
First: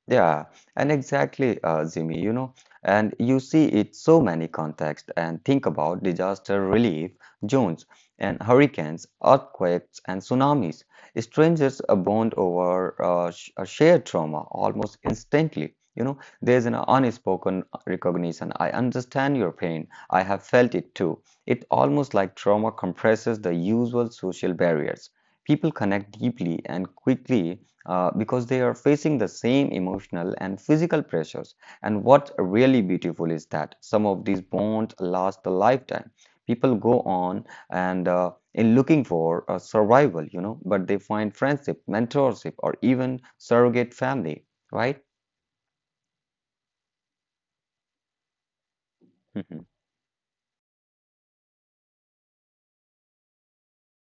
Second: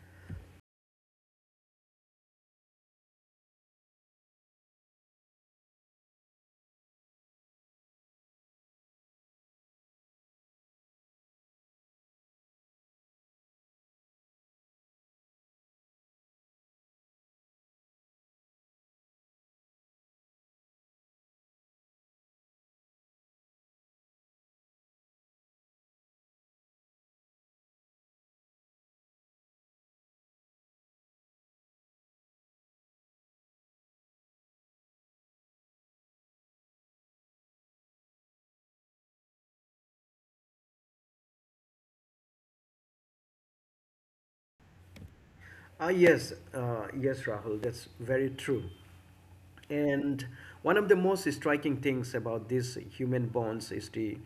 S2: Yeah, and exactly, Zimi, you know, and you see it so many contexts and think about disaster relief, zones and hurricanes, earthquakes and tsunamis. Strangers bond over a shared trauma almost instantly. You know, there's an unspoken recognition. I understand your pain. I have felt it too. It almost like trauma compresses the usual social barriers. People connect deeply and quickly because they are facing the same emotional and physical pressures. And what's really beautiful is that some of these bonds last a lifetime. People go on and in looking for a survival, you know, but they find friendship, mentorship, or even surrogate family, right?
S1: Ah, yes, Rahul, that's very true.
S2: (laughs)
S1: And one of the most striking things about these human bonds is the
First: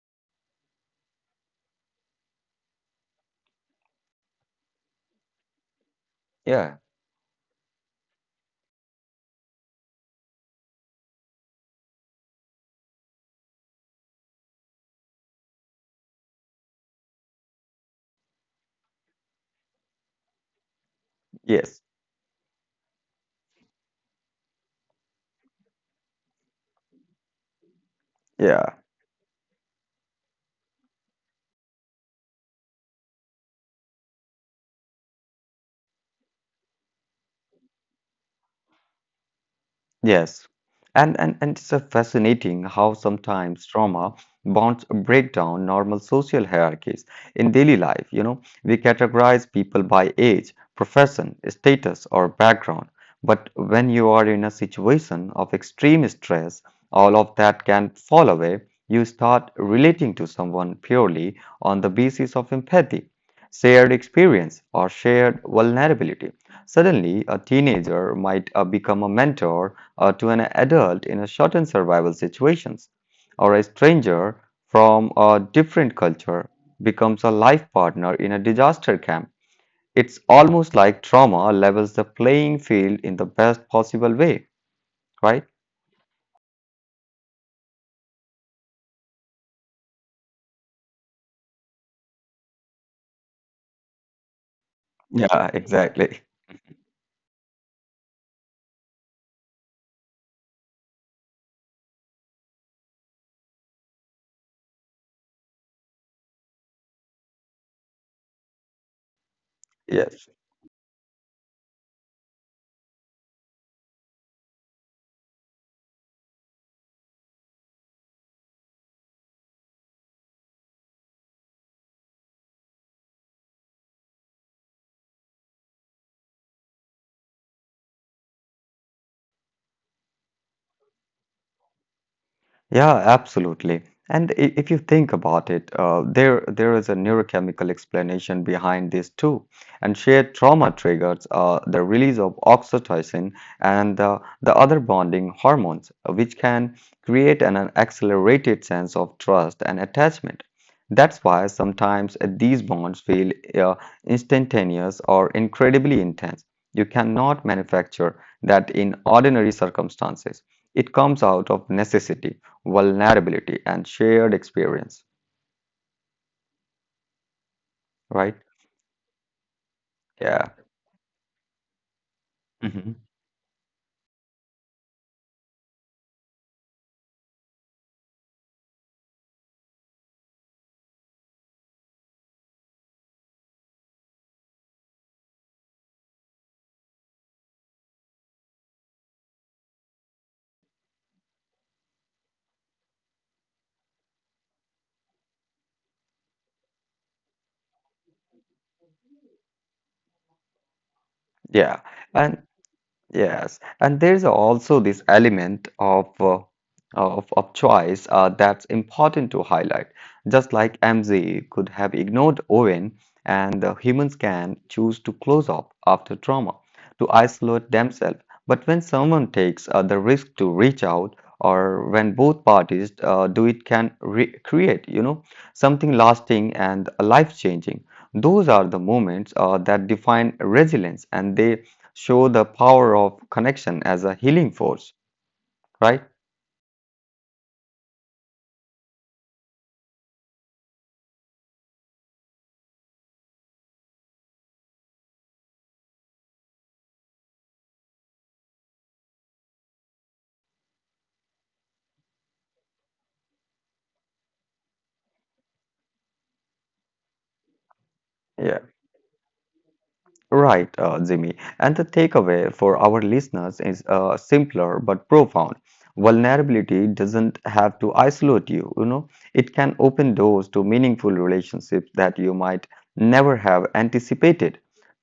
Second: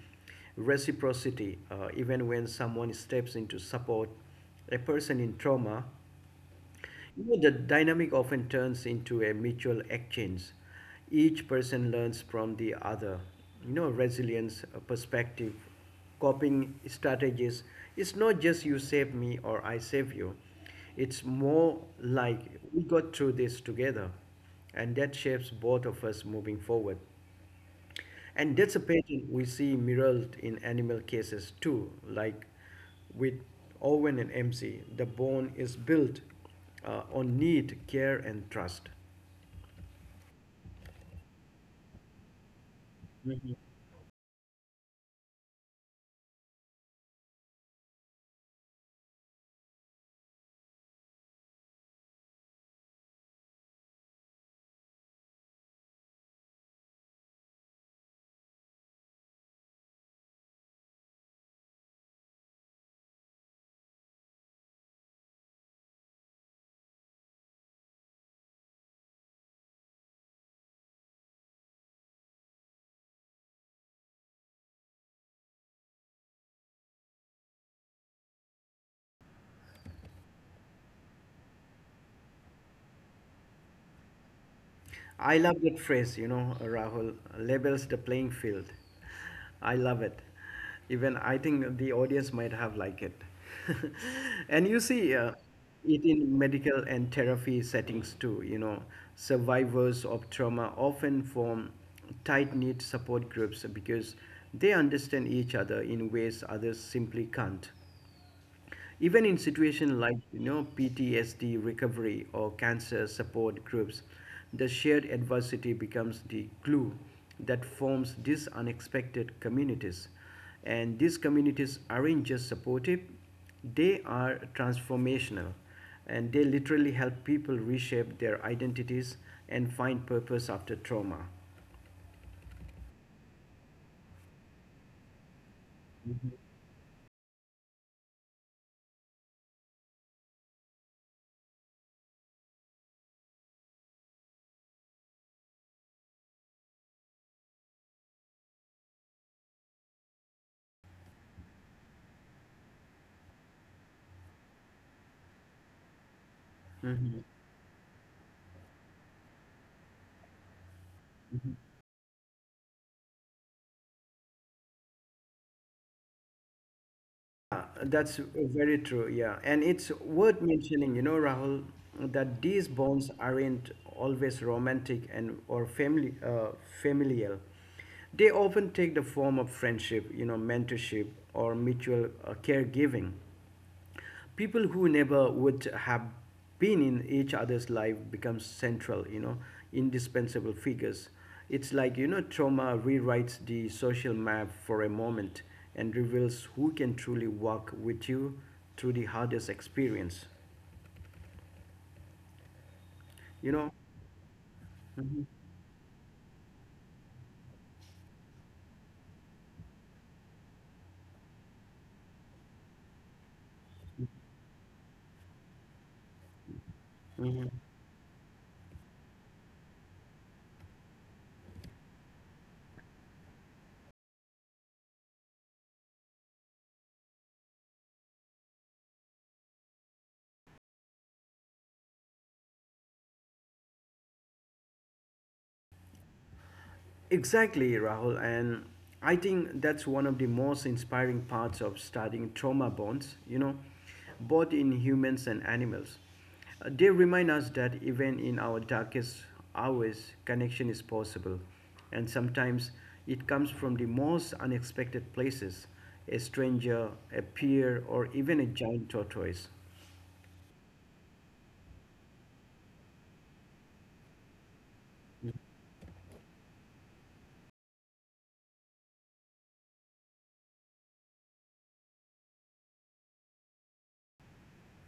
S1: reciprocity. Even when someone steps in to support a person in trauma,
S2: Yeah,
S1: you know, the dynamic often turns into a mutual exchange. Each person learns from the other. You know, resilience, perspective, coping strategies. It's not just you save me or I save you. It's more
S2: yes,
S1: like we got through this together, and that shapes both of us moving forward. And
S2: yeah.
S1: dissipating, we see mirrored in animal cases too, like with Owen and MC. The bone is built on need, care, and trust.
S2: Yes. And it's fascinating how sometimes trauma bonds break down normal social hierarchies in daily life. You know, we categorize people by age, profession, status, or background. But when you are in a situation of extreme stress, all of that can fall away. You start relating to someone purely on the basis of empathy, shared experience, or shared vulnerability. Suddenly, a teenager might become a mentor to an adult in a shortened survival situations, or a stranger from a different culture becomes a life partner in a disaster camp. It's almost like trauma levels the playing field in the best possible way,
S1: I
S2: right?
S1: love that phrase, you know, Rahul, labels the playing field. I love it. Even I think the audience might have liked it. (laughs) And you see
S2: Yeah, (laughs)
S1: it
S2: exactly.
S1: in medical and therapy settings too, you know, survivors of trauma often form tight-knit support groups because they understand each other in ways others simply can't. Even in situations like,
S2: Yes.
S1: you know, PTSD recovery or cancer support groups, the shared adversity becomes the glue that forms these unexpected communities. And these communities aren't just supportive, they are transformational, and they literally help people reshape their identities and find purpose after trauma.
S2: Yeah, absolutely. And if you think about it, there is a neurochemical explanation behind this too. And shared trauma triggers the release of oxytocin and the other bonding hormones, which can create an accelerated sense of trust and attachment. That's why sometimes these bonds feel instantaneous or incredibly intense. You cannot manufacture that in ordinary circumstances. It comes out of necessity, vulnerability, and shared experience,
S1: Yeah, that's
S2: right?
S1: very true. Yeah, and it's worth
S2: Yeah.
S1: mentioning, you know, Rahul, that these
S2: Hmm.
S1: bonds aren't always romantic and or family familial. They often take the form of friendship, you know, mentorship or mutual caregiving, people who never would have been in each other's life become central, you know, indispensable figures. It's like, you know, trauma rewrites the social map for a moment and reveals who can truly walk with you through the hardest experience,
S2: Yeah. And
S1: you
S2: yes,
S1: know.
S2: and there's also this element of of choice that's important to highlight. Just like MZ could have ignored Owen, and humans can choose to close off after trauma, to isolate themselves. But when someone takes the risk to reach out, or when both parties do it, can re create, you know, something lasting and life-changing. Those are the moments that define resilience, and they show the power of connection as a healing force, right?
S1: Exactly, Rahul. And I think that's one of the most inspiring parts of studying trauma bonds, you know, both in humans and animals. They remind us that even in our darkest hours, connection is possible. And sometimes it comes from the most unexpected places, a stranger, a peer, or even
S2: Yeah,
S1: a giant tortoise.
S2: right, Jimmy. And the takeaway for our listeners is simpler but profound. Vulnerability doesn't have to isolate you, you know, it can open doors to meaningful relationships that you might never have anticipated.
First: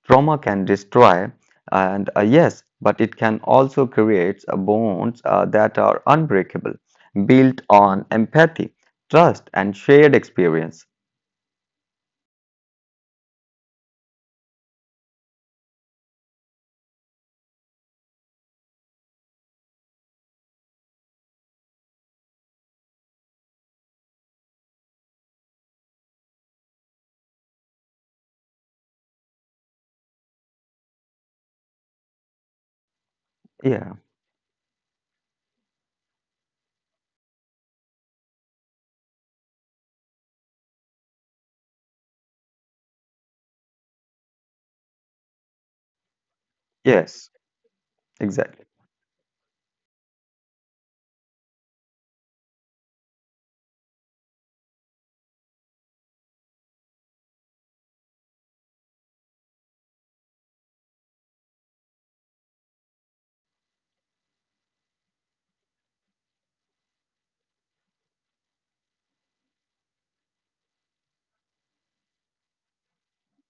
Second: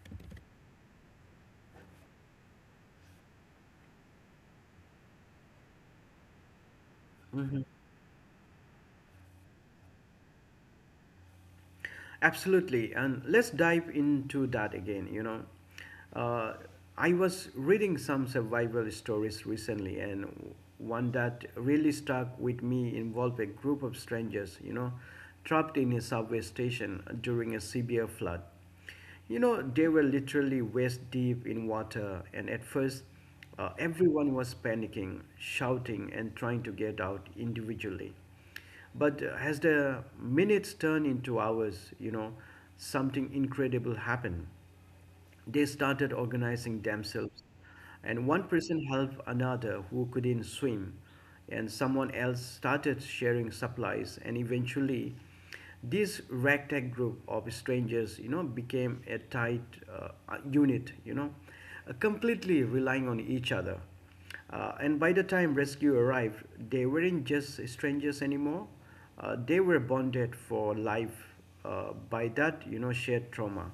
S2: Trauma can destroy, and yes, but it can also create bonds that are unbreakable, built on empathy, trust, and shared experience.
S1: Absolutely, and let's dive into that again. You know, uh, I was reading some survival stories recently, and one that really stuck with me involved a group of strangers, you know, trapped in a subway station during a severe flood. You know, they were literally waist deep in water, and at first,
S2: Yeah.
S1: everyone was panicking, shouting, and trying to get out individually. But as the minutes turned into hours, you know, something incredible happened. They started organizing themselves,
S2: Yes.
S1: and one
S2: Exactly.
S1: person helped another who couldn't swim, and someone else started sharing supplies, and eventually, this ragtag group of strangers, you know, became a tight unit, you know, completely relying on each other. And by the time rescue arrived, they weren't just strangers anymore. They were bonded for life by that, you know, shared trauma.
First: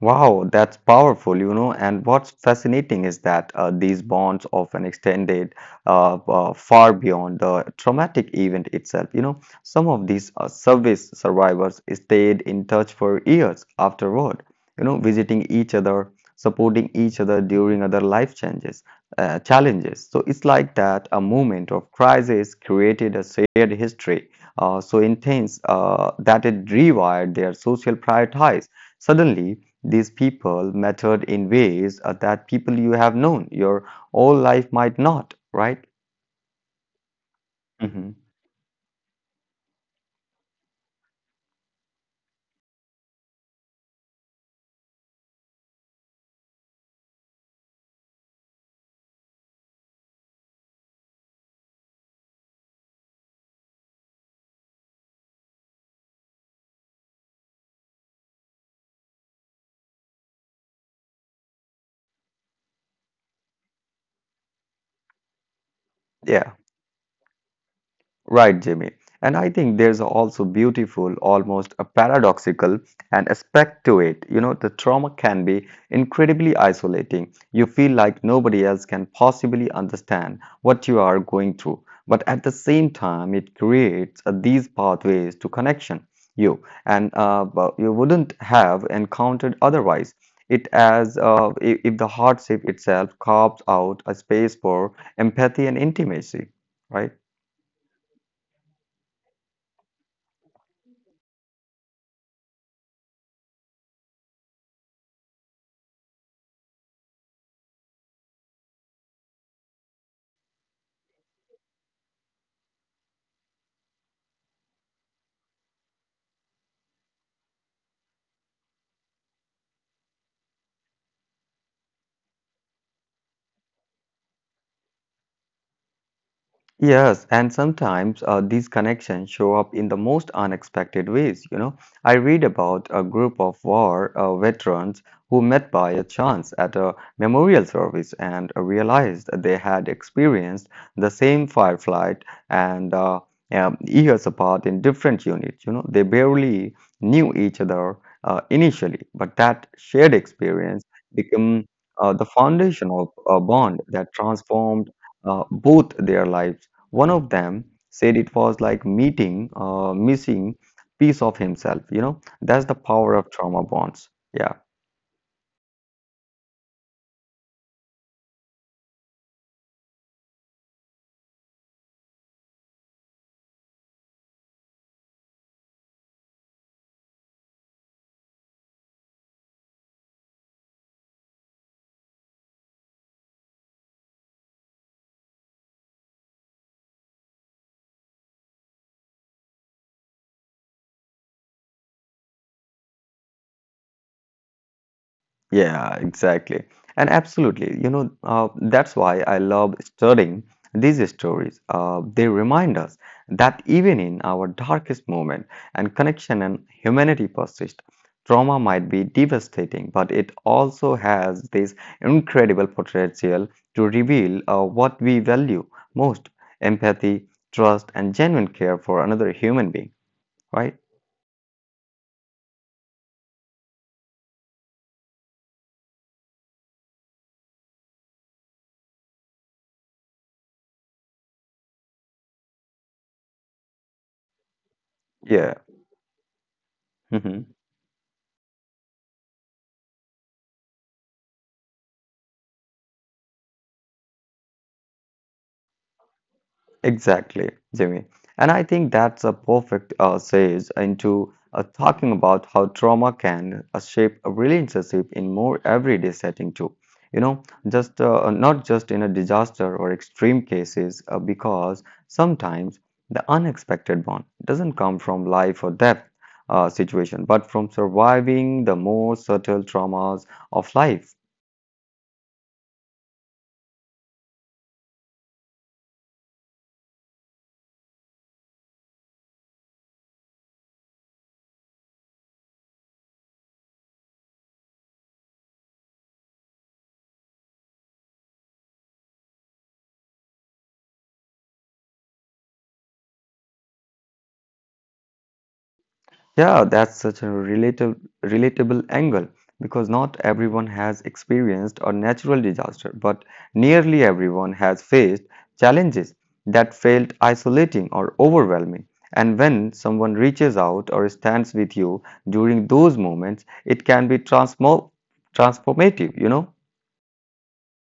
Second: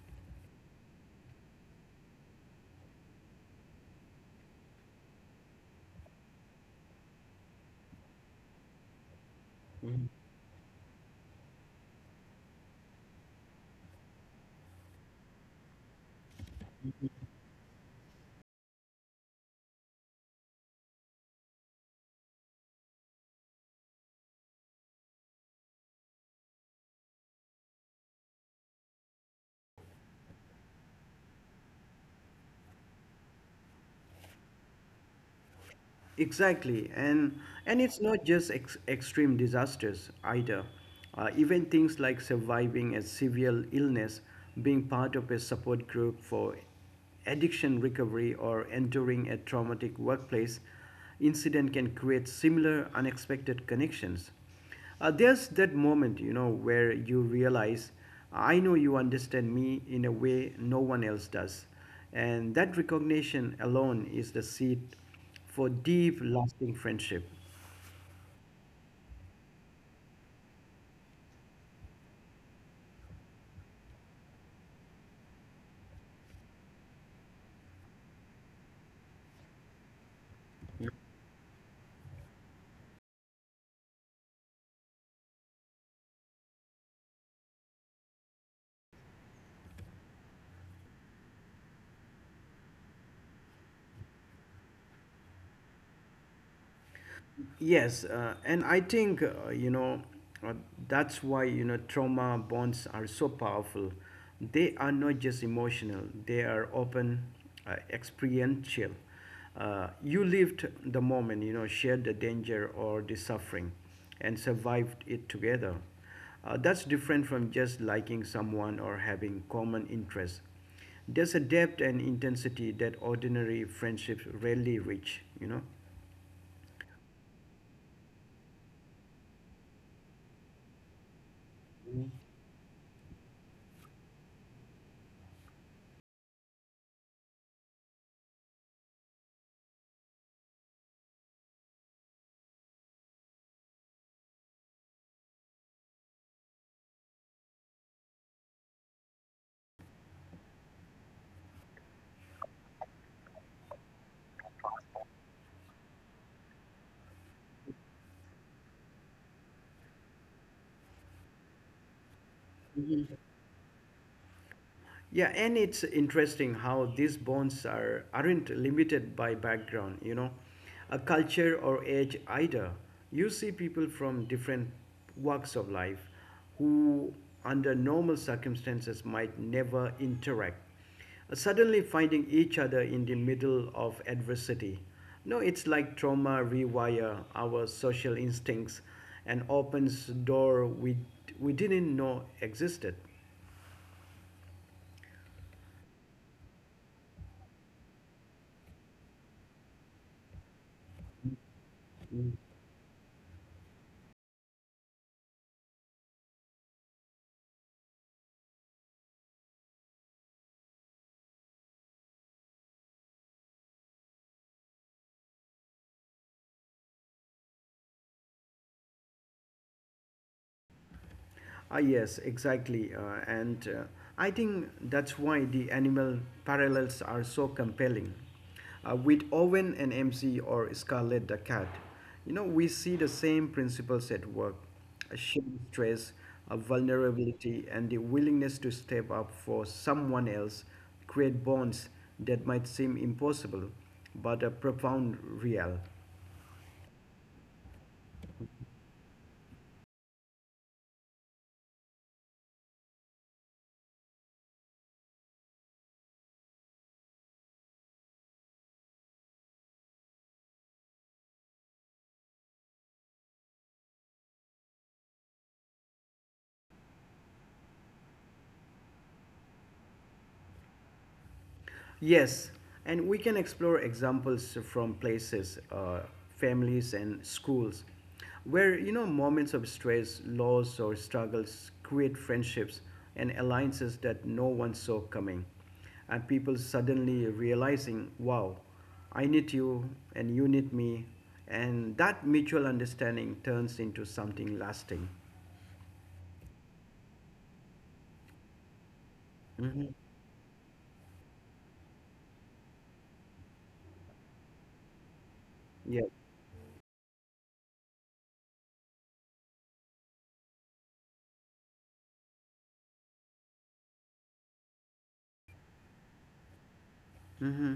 S2: Wow, that's powerful, you know. And what's fascinating is that these bonds often extended far beyond the traumatic event itself. You know, some of these service survivors stayed in touch for years afterward, you know, visiting each other, supporting each other during other life changes, challenges. So it's like that a moment of crisis created a shared history so intense that it rewired their social priorities. Suddenly, these people mattered in ways that people you have known your whole life might not, right?
S1: Exactly, and
S2: Hmm.
S1: it's not just extreme disasters either. Even things like surviving a severe illness, being part of a support group for addiction recovery, or enduring a traumatic workplace incident can create similar unexpected connections. There's that moment, you know, where you realize, I know you understand me in a way no one else does. And that recognition alone is the seed for deep,
S2: Yeah.
S1: lasting friendship.
S2: Right, Jimmy. And I think there's also beautiful, almost a paradoxical an aspect to it. You know, the trauma can be incredibly isolating. You feel like nobody else can possibly understand what you are going through. But at the same time, it creates these pathways to connection you and but you wouldn't have encountered otherwise. It as if the hardship itself carves out a space for empathy and intimacy, right?
S1: Yes, and I think uh, that's why, you know, trauma bonds are so powerful. They are not just emotional; they are often experiential. You lived the moment, you know, shared the danger or the suffering, and survived it together. That's different from just liking someone or having common interests. There's a depth and intensity that ordinary friendships rarely reach, you know.
S2: Yes, and sometimes these connections show up in the most unexpected ways. You know, I read about a group of war veterans who met by a chance at a memorial service and realized that they had experienced the same firefight and years apart in different units. You know, they barely knew each other initially, but that shared experience became the foundation of a bond that transformed both their lives. One of them said it was like meeting a missing piece of himself. You know, that's the power of trauma bonds. Yeah.
S1: Yeah, and it's interesting how these bonds are aren't limited by background, you know, a culture or age either. You see people from different walks of life who under normal circumstances might never interact, suddenly finding each other in the middle of adversity. No, it's like trauma rewire our social instincts and opens door we didn't know existed.
S2: Yeah, exactly. And absolutely, you know, that's why I love studying these stories. They remind us that even in our darkest moment, and connection and humanity persist. Trauma might be devastating, but it also has this incredible potential to reveal what we value most: empathy, trust, and genuine care for another human being, right?
S1: Ah, yes, exactly. And I think that's why the animal parallels are so compelling. With Owen and MC or Scarlet the cat, you know, we see the same principles at work, a
S2: Yeah.
S1: shared stress, a
S2: (laughs)
S1: vulnerability, and the willingness to step up for someone else create bonds that might seem impossible but are profound real.
S2: Exactly, Jimmy. And I think that's a perfect segue into talking about how trauma can shape a relationship in more everyday setting too. You know, just not just in a disaster or extreme cases, because sometimes the unexpected one doesn't come from life or death situation, but from surviving the more subtle traumas of life.
S1: Yes, and we can explore examples from places, families, and schools where, you know, moments of stress, loss, or struggles create friendships and alliances that no one saw coming. And people suddenly realizing, wow, I need you and you need me. And that mutual understanding turns into something lasting.
S2: Yeah, that's such a relatable angle because not
S1: Hmm
S2: everyone has experienced a natural disaster, but nearly everyone has faced challenges
S1: Yeah.
S2: that felt isolating or overwhelming. And when someone reaches out or stands with you during those moments, it can be transmo transformative, you know?
S1: hmm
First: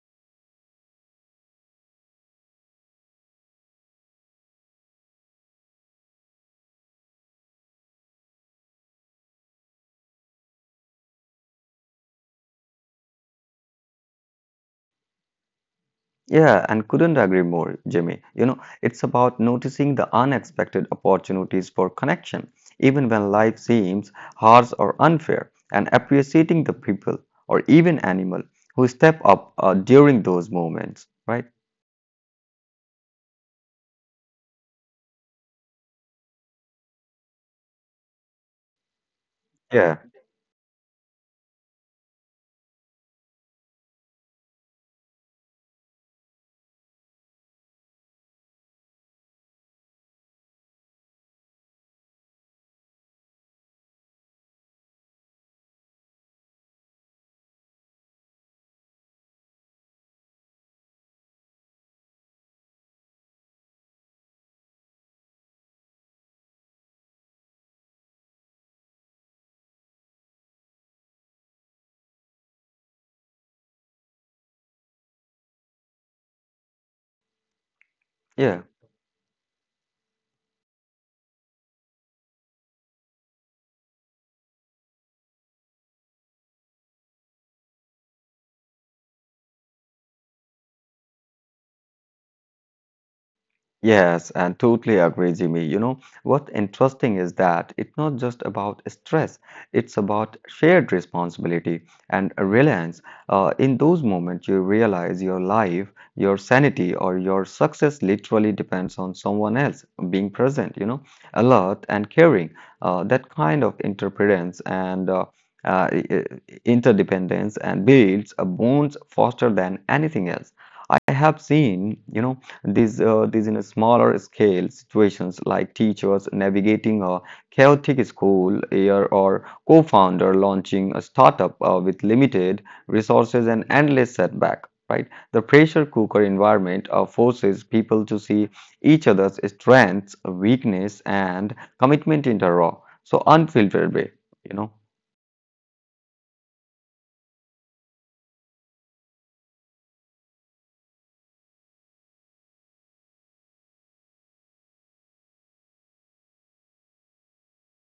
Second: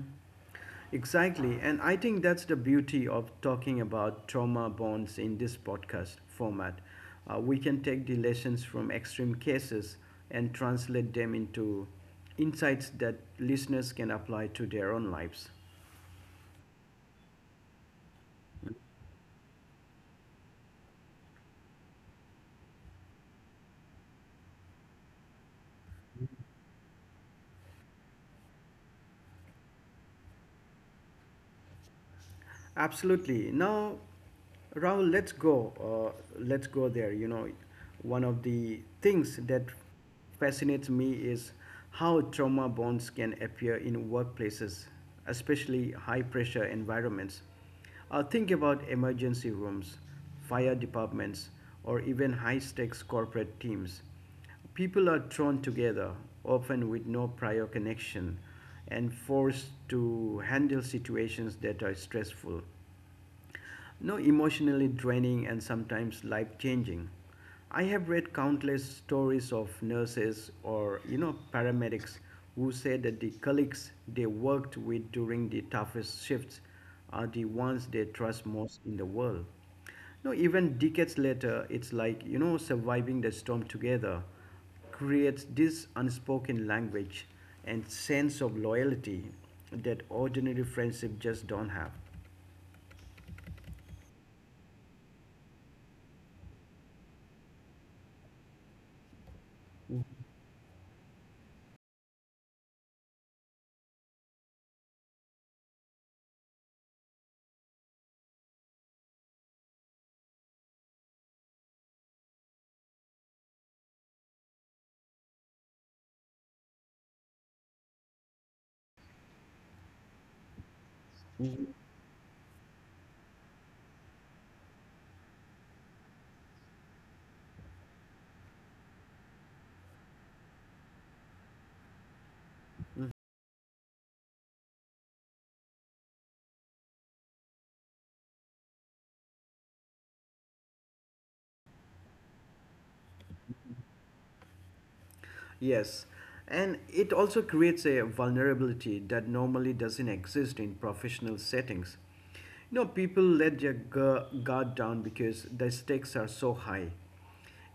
S1: Exactly. And I think that's the beauty of talking about trauma bonds in this podcast format. We can take the lessons from extreme cases and translate them into insights that listeners can apply to their own lives.
S2: Yeah, and couldn't agree more, Jimmy. You know, it's about noticing the unexpected opportunities for connection, even when life seems harsh or unfair, and appreciating the people or even animal who step up during those moments, right?
S1: Absolutely. Now, Rahul, let's go. Let's go there. You know, one of the things that
S2: Yeah,
S1: fascinates me is how trauma bonds can appear in workplaces, especially high pressure environments. Think about emergency rooms, fire departments, or even high stakes corporate teams. People are thrown together, often with no prior connection, and forced to handle situations that are stressful no emotionally draining and sometimes life changing. I have read countless stories of nurses or, you know, paramedics who said that the colleagues they worked with during the toughest shifts are the ones they trust
S2: yeah.
S1: most in the world. No, even decades later, it's like surviving the storm together creates this unspoken language and sense of loyalty that ordinary friendship just don't have.
S2: Yes, and totally agree, Jimmy. You know, what's interesting is that it's not just about stress, it's about shared responsibility and reliance. In those moments, you realize your life, your sanity, or your success literally depends on someone else being present, you know, alert and caring. That kind of interdependence and uh, i- i- interdependence and builds a bonds faster than anything else. I have seen, you know. These in a smaller scale situations like teachers navigating a chaotic school year or co-founder launching a startup with limited resources and endless setback, right? The pressure cooker environment forces people to see each other's strengths, weakness, and commitment in a raw, so unfiltered way, you
S1: Yes, and it also creates a vulnerability that normally doesn't exist in professional settings. You know, people let their guard down because the stakes are so high.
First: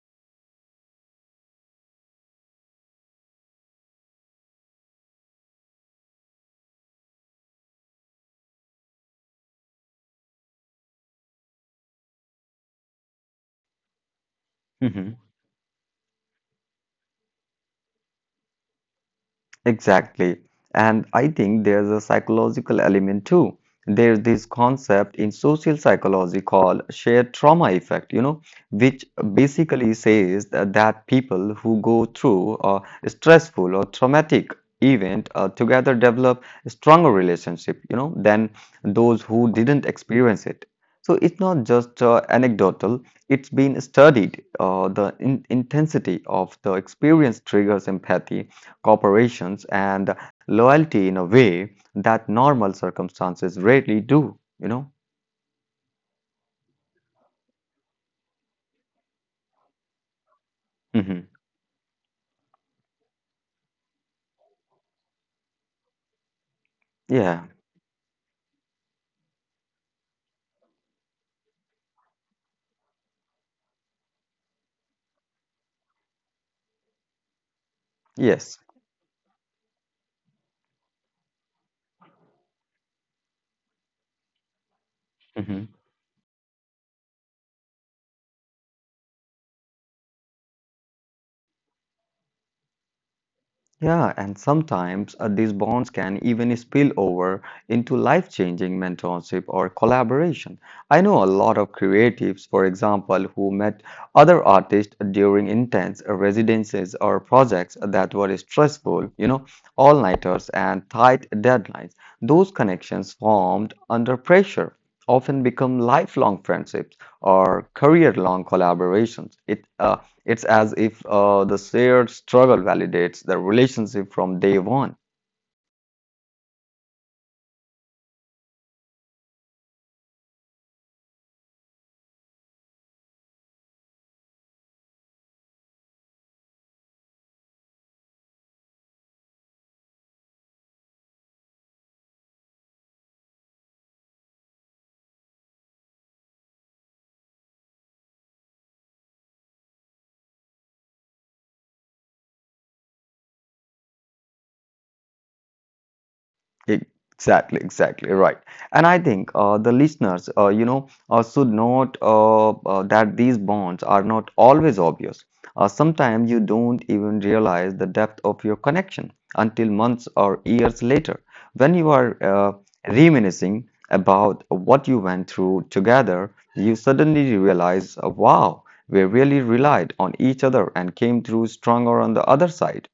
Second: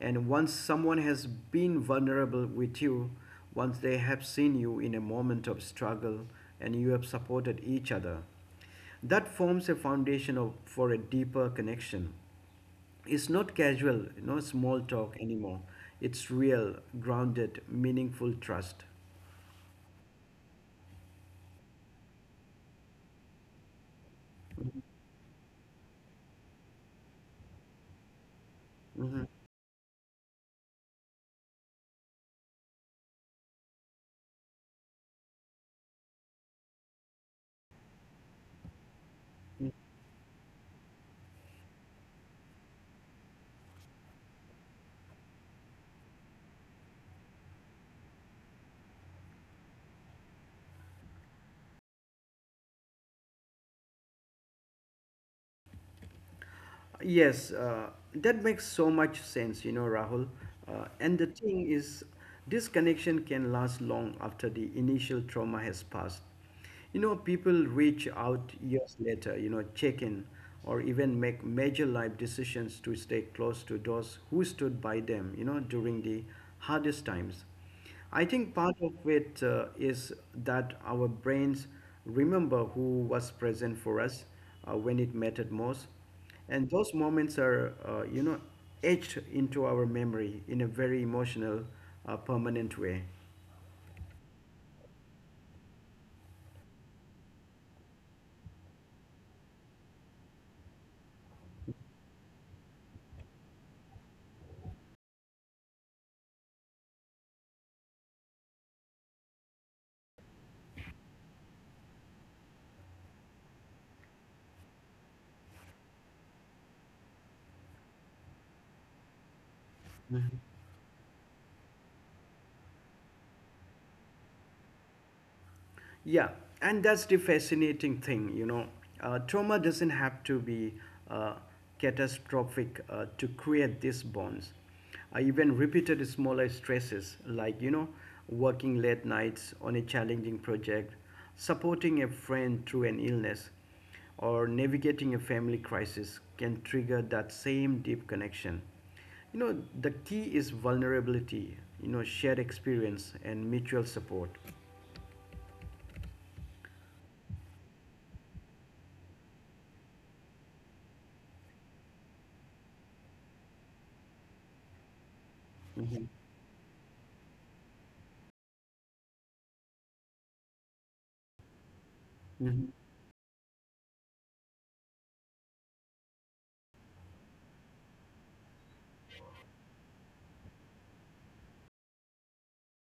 S1: And once someone has been vulnerable with you, once they have seen you in a moment of struggle and you have supported each other, that forms a foundation for a deeper connection. It's not casual, you know, small
S2: know.
S1: talk anymore. It's real, grounded, meaningful trust.
S2: Exactly. And I think there's a psychological element too. There's this concept in social psychology called shared trauma effect, you know, which
S1: Mhm.
S2: basically says that people who go through a stressful or traumatic event together develop stronger relationship, you know, than those who didn't experience it. So it's not just anecdotal, it's been studied. The in intensity of the experience triggers empathy corporations, and loyalty in a way that normal circumstances rarely do, you know?
S1: Yes, that makes so much sense, you know, Rahul. And the
S2: hmm
S1: thing is, this connection can last long after the initial trauma has passed. You know,
S2: Yeah,
S1: people reach out years later, you know, check in or even make major life decisions to stay close to those who stood by them, you know, during the hardest times. I think
S2: yes.
S1: part of it is that our brains remember who was present for us when it mattered
S2: Mm-hmm.
S1: most. And those moments are, you know, etched into our memory in a very emotional, permanent way.
S2: Yeah, and sometimes these bonds can even spill over into life-changing mentorship or collaboration. I know a lot of creatives, for example, who met other artists during intense residences or projects that were stressful, you know, all-nighters and tight deadlines. Those connections formed under pressure often become lifelong friendships or career-long collaborations. It's as if the shared struggle validates the relationship from day one.
S1: Yeah, and that's the fascinating thing, you know. Trauma doesn't have to be uh, catastrophic to create these bonds. Even repeated smaller stresses, like, you know, working late nights on a challenging project, supporting a friend through an illness, or navigating a family crisis, can trigger that same deep connection. You know, the key is vulnerability, you know, shared experience and mutual support.
S2: Exactly, exactly right. And I think the listeners, should note that these bonds are not always obvious. Sometimes you don't even realize the depth of your connection until months or years later, when you are reminiscing about what you went through together. You suddenly realize, wow, we really relied on each other and came through stronger on the other side.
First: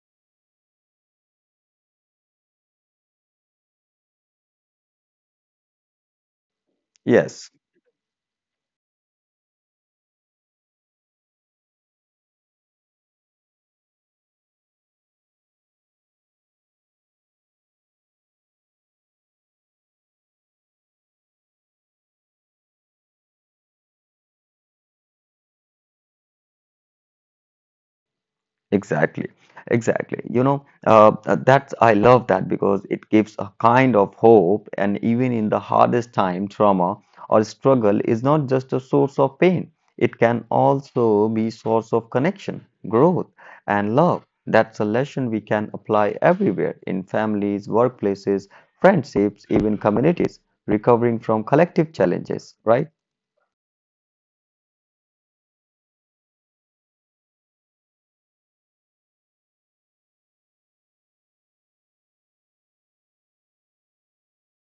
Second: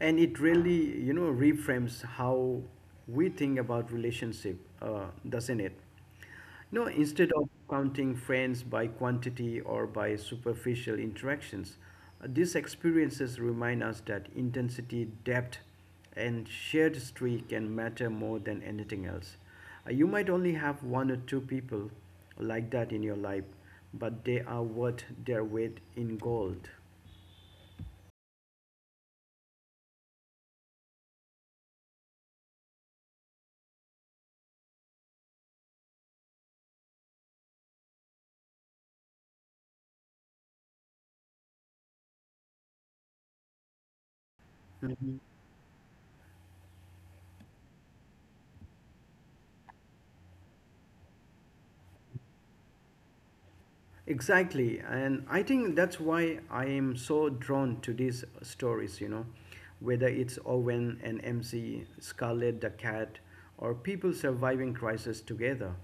S1: And it really, you know, reframes how we think about relationship, doesn't it? You know, instead of
S2: Yes.
S1: counting friends by quantity or by superficial interactions, these experiences remind us that intensity, depth, and shared streak can matter more than anything else. You might only have one or two people like that in your life, but they are worth their weight in gold.
S2: Exactly, exactly. That's I love that because it gives a kind of hope, and even in the hardest time, trauma or struggle is not just a source of pain. It can also be source of connection, growth, and love. That's a lesson we can apply everywhere in families, workplaces, friendships, even communities, recovering from collective challenges, right?
S1: Exactly, and I think that's why I am so drawn to these stories, you know, whether it's Owen and MC, Scarlet the Cat, or people surviving crisis together.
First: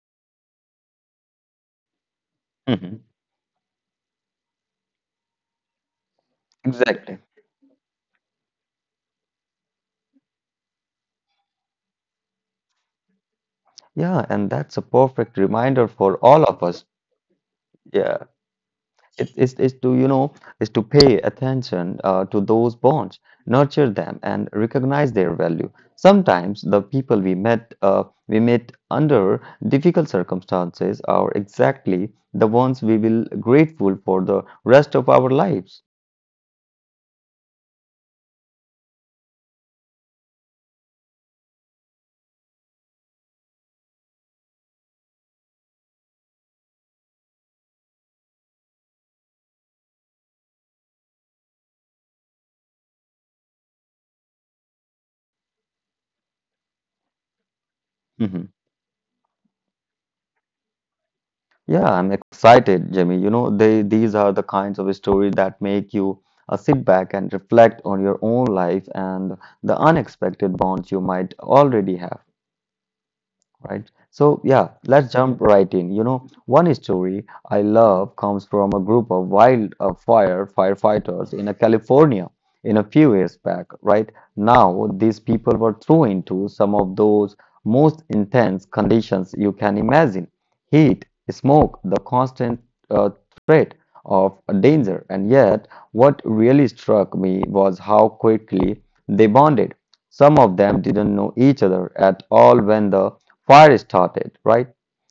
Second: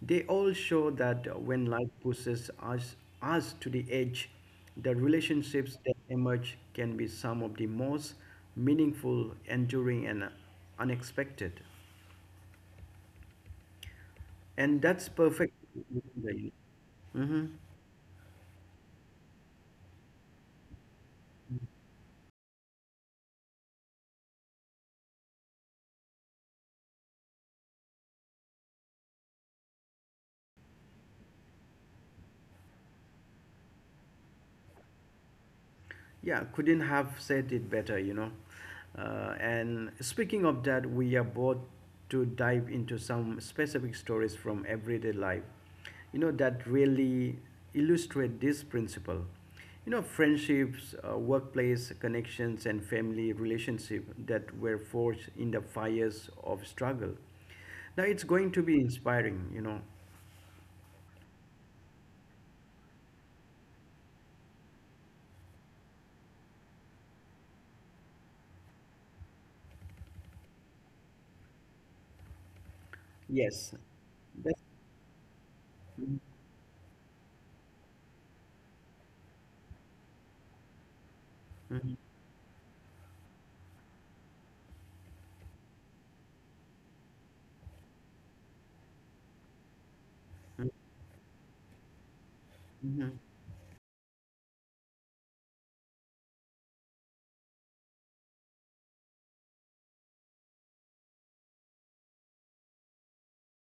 S1: They all show that when
S2: Mhm.
S1: us to the edge, the relationships that emerge can be
S2: Exactly.
S1: some of the most meaningful, enduring, and unexpected.
S2: Yeah, and
S1: And
S2: that's a
S1: that's
S2: perfect
S1: perfect.
S2: reminder for all of us. Yeah. It is to pay attention to those bonds, nurture them, and recognize their value. Sometimes the people we met under difficult circumstances are exactly the ones we will grateful for the rest of our lives.
S1: Yeah, couldn't have said it better, you know. And speaking of that, we are about to dive into some specific stories from everyday life, you know, that really illustrate this principle. You know, friendships, workplace connections, and family relationship that were forged in the fires of struggle.
S2: Mhm.
S1: Now it's going to be inspiring, you know.
S2: Yeah, I'm excited, Jimmy. You know, they these are the kinds of stories that make you sit back and reflect on your own life and the unexpected bonds you might already have. Right. So, yeah,
S1: Yes.
S2: let's jump right in.
S1: That's-
S2: You know, one story I love comes from a group of wildfire firefighters in a California in a few
S1: Mhm,
S2: years back, right? Now, these people were thrown into some of those most intense conditions you can imagine. Heat, smoke, the constant uh, threat of
S1: mhm,
S2: danger. And yet, what really struck me was how quickly they bonded. Some of them didn't know each other at all when the fire started, right?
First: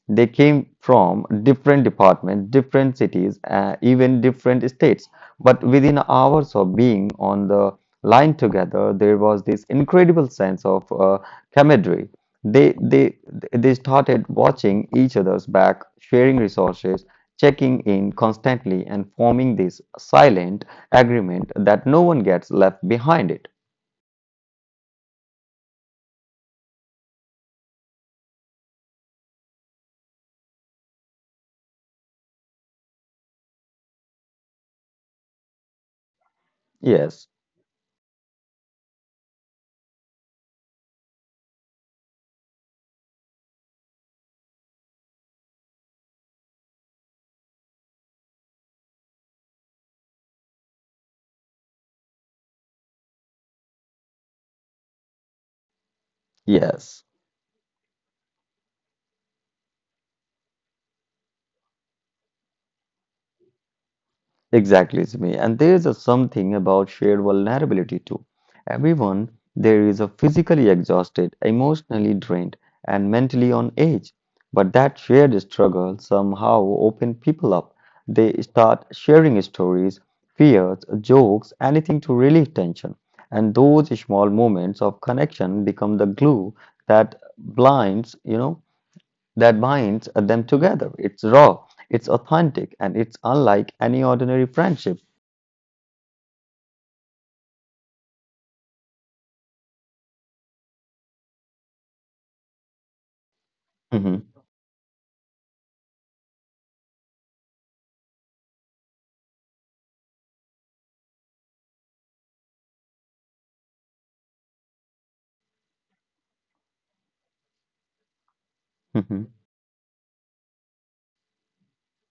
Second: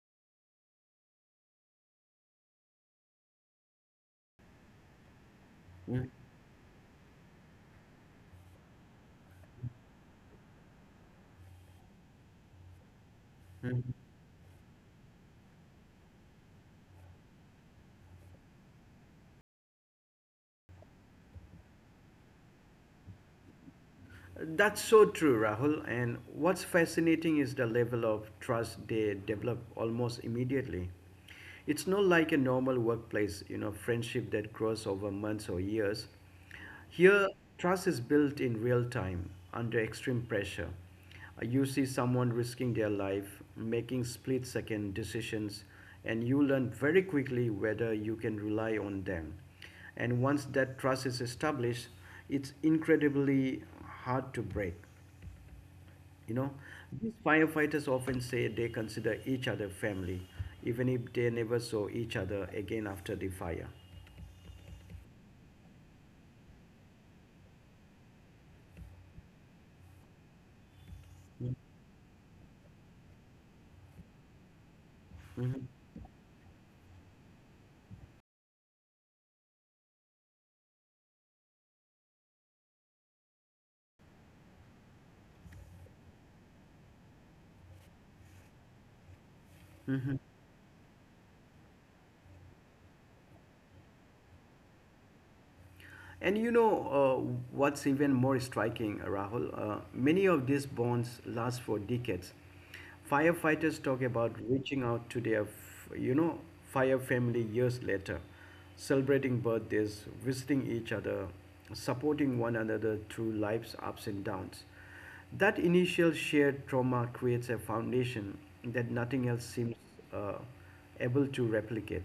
S2: They came from different departments, different cities, even different states. But within
S1: mhm,
S2: hours of being on the line together, there was this incredible sense of camaraderie. They, they, they
S1: mhm.
S2: started watching each other's back, sharing resources, checking in constantly, and forming this silent agreement that no one gets left behind it.
S1: That's so true, Rahul. And what's fascinating is the level of trust they develop almost immediately. It's not like a normal workplace, you know, friendship that grows over months or years. Here,
S2: Yes,
S1: trust is built in real time under extreme pressure. You see someone risking their life, making split second decisions, and you learn very quickly whether you can rely on them. And once that trust is established, it's incredibly hard to break. You know,
S2: yes.
S1: these firefighters often say they consider each other family, even if they never saw each other again after the fire.
S2: Exactly, Zumi. And there is a something about shared vulnerability too. Everyone there is a physically exhausted, emotionally drained, and mentally on edge. But that shared
S1: Mhm.
S2: struggle somehow open people up. They start sharing stories, fears, jokes, anything to relieve tension. And those small moments of connection become the glue that blinds, you know that binds them together. It's raw, it's authentic, and it's unlike any ordinary friendship.
S1: And you know, what's even more striking, Rahul? Many of these bonds last for decades. Firefighters talk
S2: Mhm,
S1: about reaching out to their, you know, fire family years later, celebrating birthdays, visiting each other, supporting one another through life's ups and downs. That initial shared trauma creates a foundation that
S2: mhm.
S1: nothing else seems uh, able to replicate.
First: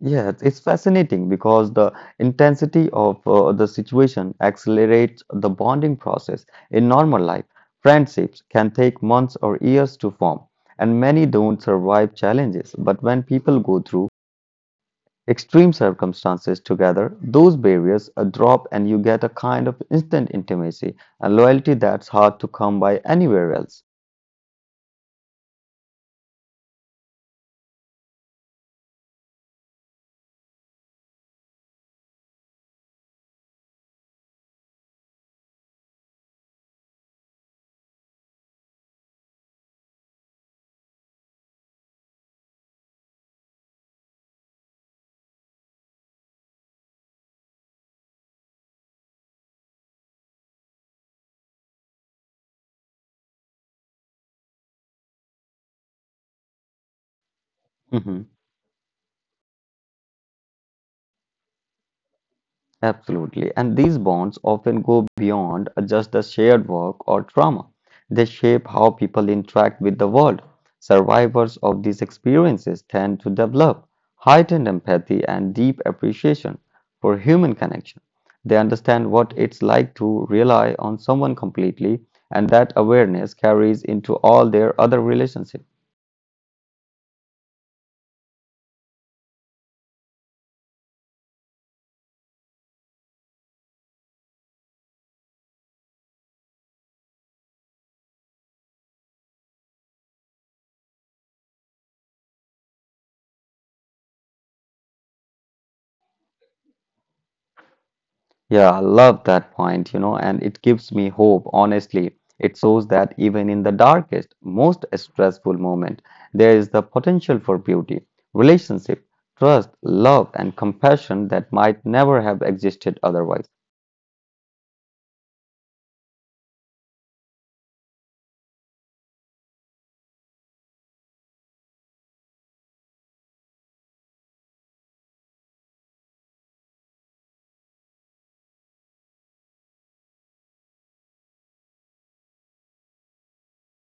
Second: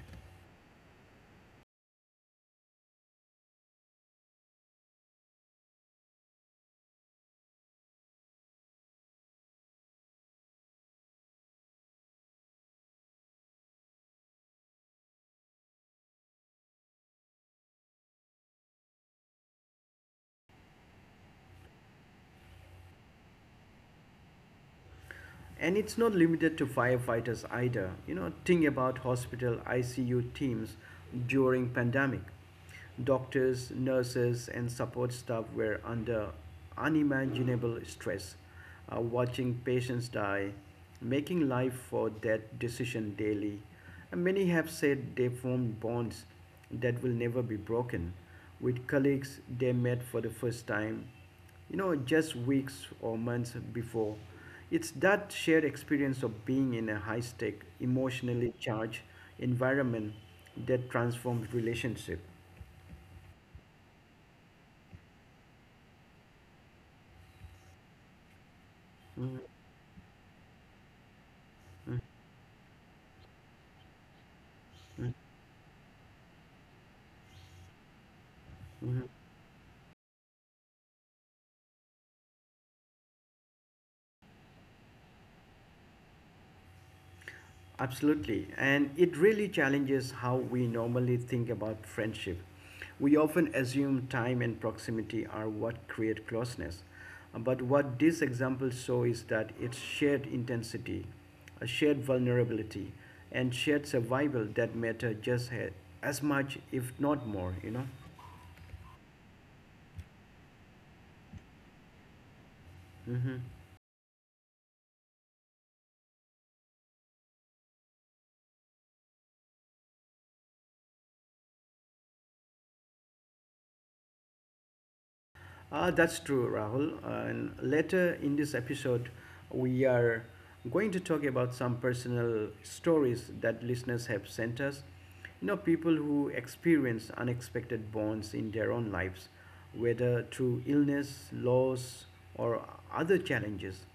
S2: Yes, it's fascinating because the intensity of the situation accelerates the bonding process. In normal life, friendships can take months or years to form, and many don't survive challenges. But when people go through extreme circumstances together, those barriers drop and you get a kind of instant intimacy and loyalty that's hard to come by anywhere else.
S1: And it's not limited to firefighters either, you know. Think about hospital ICU teams during pandemic. Doctors, nurses, and support staff were under unimaginable stress, watching patients die, making life or death decision daily, and many have said they formed bonds that will never be broken with colleagues they met for the first time, you know, just weeks or months before. It's that shared experience of being in a high stake,
S2: Mhm.
S1: emotionally charged environment that transforms relationship.
S2: Absolutely. And these bonds often go beyond just the shared work or trauma. They shape how people
S1: Mhm,
S2: interact with the world. Survivors of these experiences tend to develop heightened
S1: mhm,
S2: empathy and deep appreciation for human connection. They
S1: mhm.
S2: understand what it's like to rely on someone completely, and that awareness carries into all their other relationships.
S1: Absolutely. And it really challenges how we normally think about friendship. We often assume time and proximity are what create closeness. But what this example shows is that it's shared intensity, a shared vulnerability, and shared survival that matter just as much, if not more, you know?
S2: Yeah, I love that point, you know, and it gives me hope, honestly. It shows that even in the darkest, most stressful moment, there is the potential for beauty, relationship, trust, love, and compassion that might never have existed otherwise.
S1: Ah, that's true, Rahul. And later in this episode, we are going to talk about some personal stories that listeners have sent us. You know, people who experience unexpected bonds in their own lives, whether through illness, loss, or other challenges.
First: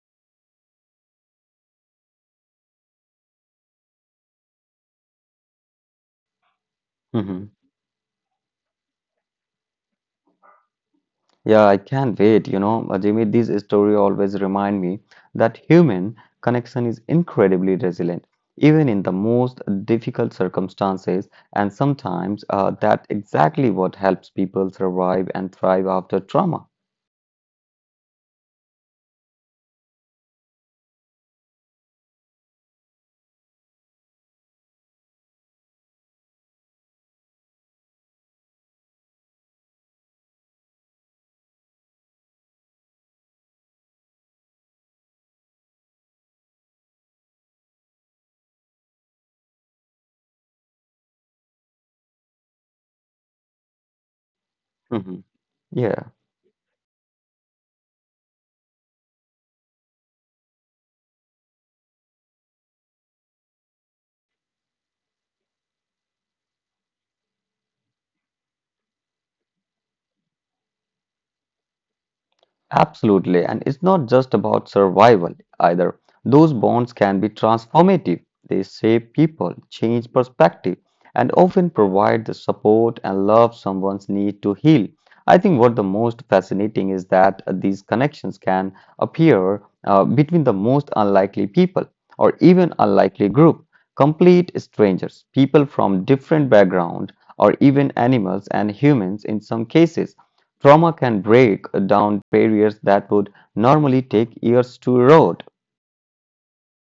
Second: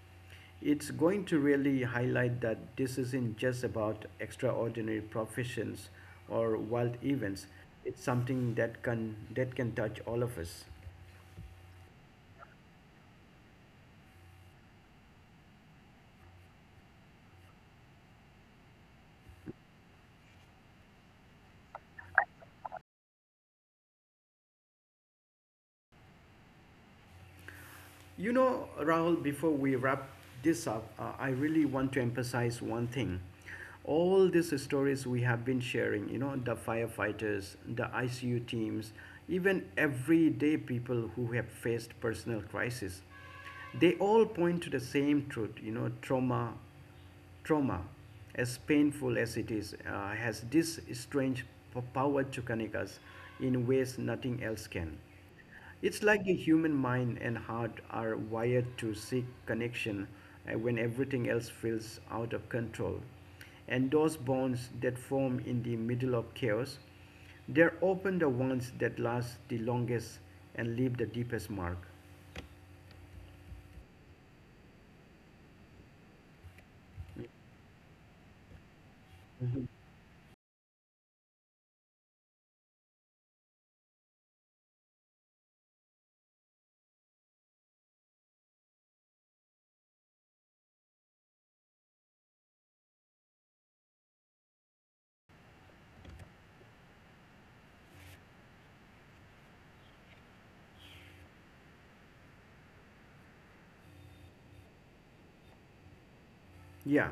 S1: It's going to really highlight that this isn't just about extraordinary professions or wild events.
S2: Mhm.
S1: It's something that can touch all of us.
S2: Yeah, I can't wait. You know, Jimmy, this story always remind me that human connection is incredibly resilient, even in the most difficult circumstances. And sometimes that's exactly what helps people survive and thrive after trauma.
S1: You know, Rahul, before we wrap this up, I really want to emphasize one thing. All these stories we have been sharing, you know, the firefighters, the ICU teams, even everyday people who have faced personal crisis, they all point to the same truth, you know, trauma, as painful as it is, has this strange power to connect us in ways nothing else can.
S2: Mhm.
S1: It's like the
S2: Yeah.
S1: human mind and heart are wired to seek connection when everything else feels out of control. And those bonds that form in the middle of chaos, they're often the ones that last the longest and leave the deepest mark.
S2: Absolutely. And it's not just about survival either. Those bonds can be transformative. They shape people, change perspective, and often provide the support and love someone's need to heal. I think what the most fascinating is that these connections can appear between the most unlikely people or even unlikely group, complete strangers, people from different background or even animals and humans in some cases. Trauma can break down barriers that would normally take years to erode.
S1: Yeah,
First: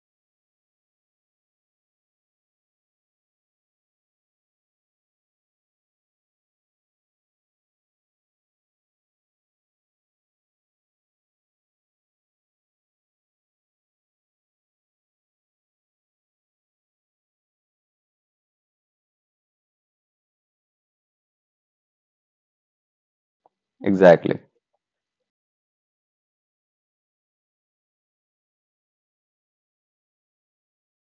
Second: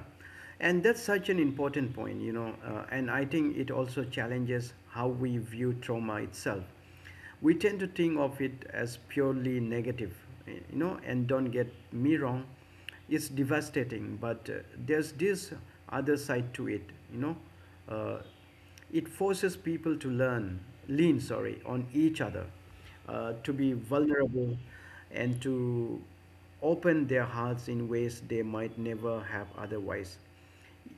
S1: and that's such an important point, you know, and I think it also challenges how we view trauma itself. We tend to think of it as purely negative, eh, you know, and don't get me wrong, it's devastating, but there's this other side to it, you know. Uh, it forces people to lean, sorry, on each other, to be
S2: Exactly.
S1: vulnerable, and to open their hearts in ways they might never have otherwise.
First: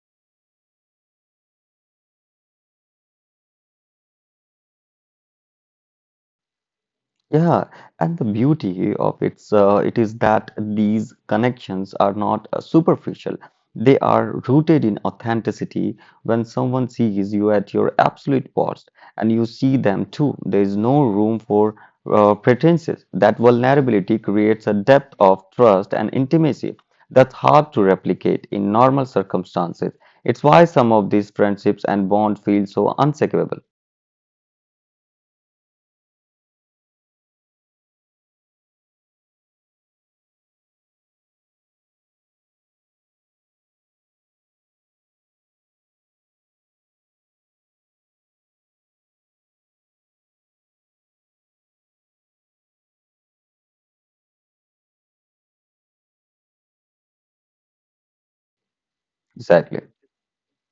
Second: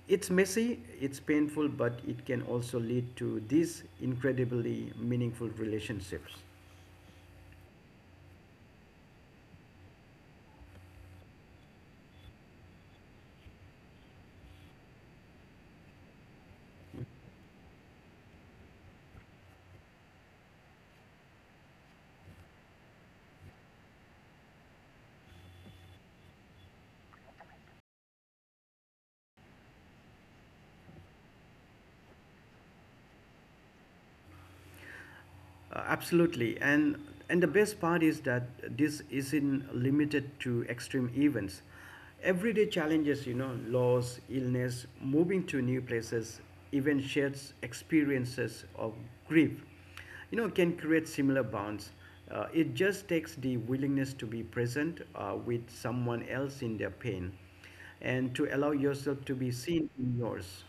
S1: It's messy, it's painful, but it can also lead to these incredibly meaningful relationships.
S2: Yeah, and the beauty of it is that these connections are not superficial. They are rooted in authenticity. When someone sees you at your absolute worst and you see them too, there is no room for pretenses. That vulnerability creates a depth of trust and intimacy that's hard to replicate in normal circumstances. It's why some of these friendships and bonds feel so unshakable.
S1: Absolutely. And the best part is that this isn't limited to extreme events. Everyday challenges, you know, loss, illness, moving to new places, even shared experiences of grief, you know, can create similar bonds. It just takes the willingness to be present with someone else in their pain and to allow yourself to be
S2: Exactly.
S1: seen in yours.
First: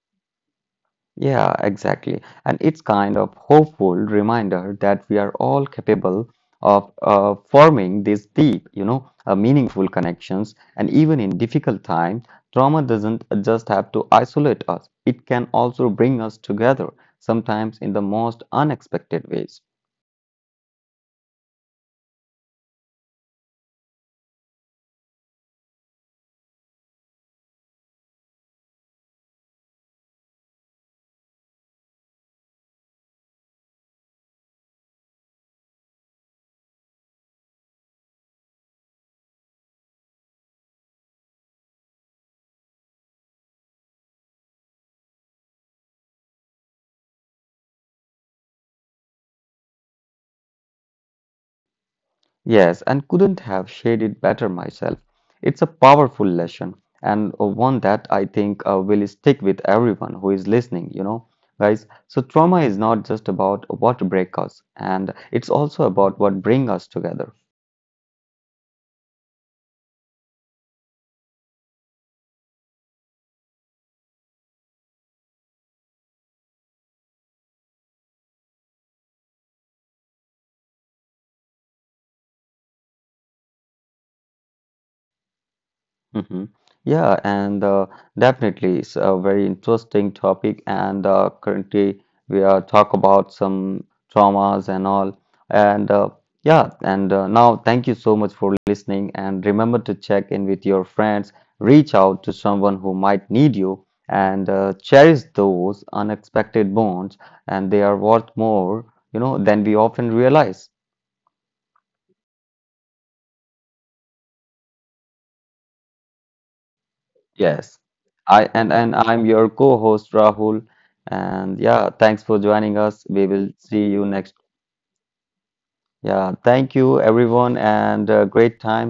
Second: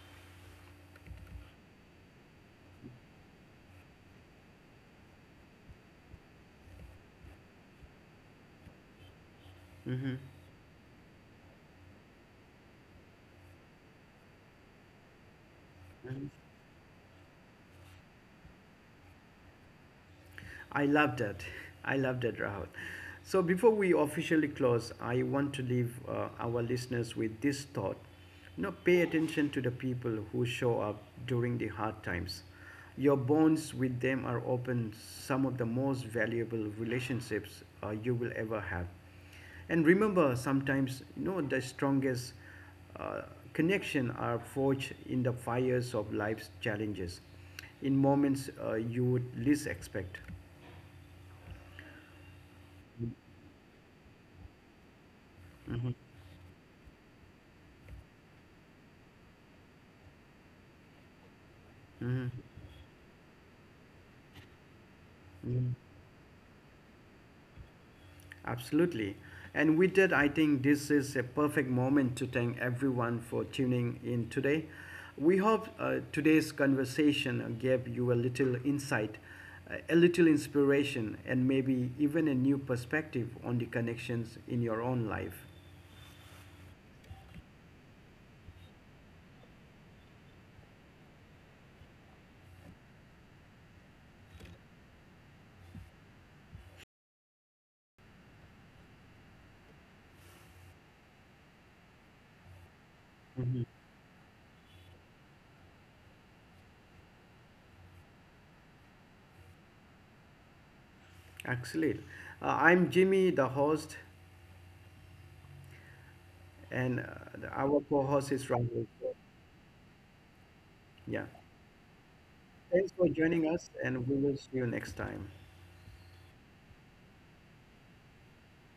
S2: Yeah, exactly. And it's kind of hopeful reminder that we are all capable of forming these deep, you know, meaningful
S1: Mm-hmm.
S2: connections. And even in difficult times, trauma doesn't just have to isolate us. It can also bring us together, sometimes in the most unexpected ways.
S1: I loved it. I loved it, Rahul. So before we officially close, I want to leave our listeners with this thought. You know, pay attention to the people who show up during the hard times. Your bonds with them are often some of the most valuable relationships you will ever have. And remember, sometimes, you know, the strongest uh, connection are forged in the fires of life's challenges, in moments you would least expect.
S2: Yes, and couldn't have shared it better myself.
S1: Mhm,
S2: It's a powerful lesson and one that I think will stick with everyone who is listening, you know,
S1: mhm,
S2: guys. So trauma is not just about what break us, and
S1: mhm.
S2: it's also about what bring us together.
S1: Absolutely. And with that, I think this is a perfect moment to thank everyone for tuning in today. We hope today's conversation gave you a little insight, a little inspiration, and maybe even a new perspective on the connections in your own life.
S2: hmm Yeah, and definitely it's a very interesting topic. And currently we are talk about some traumas and all. And yeah, and now thank you so much for listening. And remember to check in with your friends, reach out to someone who might need you, and cherish those unexpected bonds. And they are worth more, you know, than we often realize.
S1: Excellent. I'm Jimmy, the host, and
S2: Yes.
S1: our co host
S2: I
S1: is
S2: and
S1: Rahul.
S2: I'm your co-host Rahul.
S1: Yeah.
S2: And yeah, thanks for joining us.
S1: Thanks for
S2: We will
S1: joining us,
S2: see you
S1: and we
S2: next.
S1: will see you next time.
S2: Yeah, thank you everyone and great time.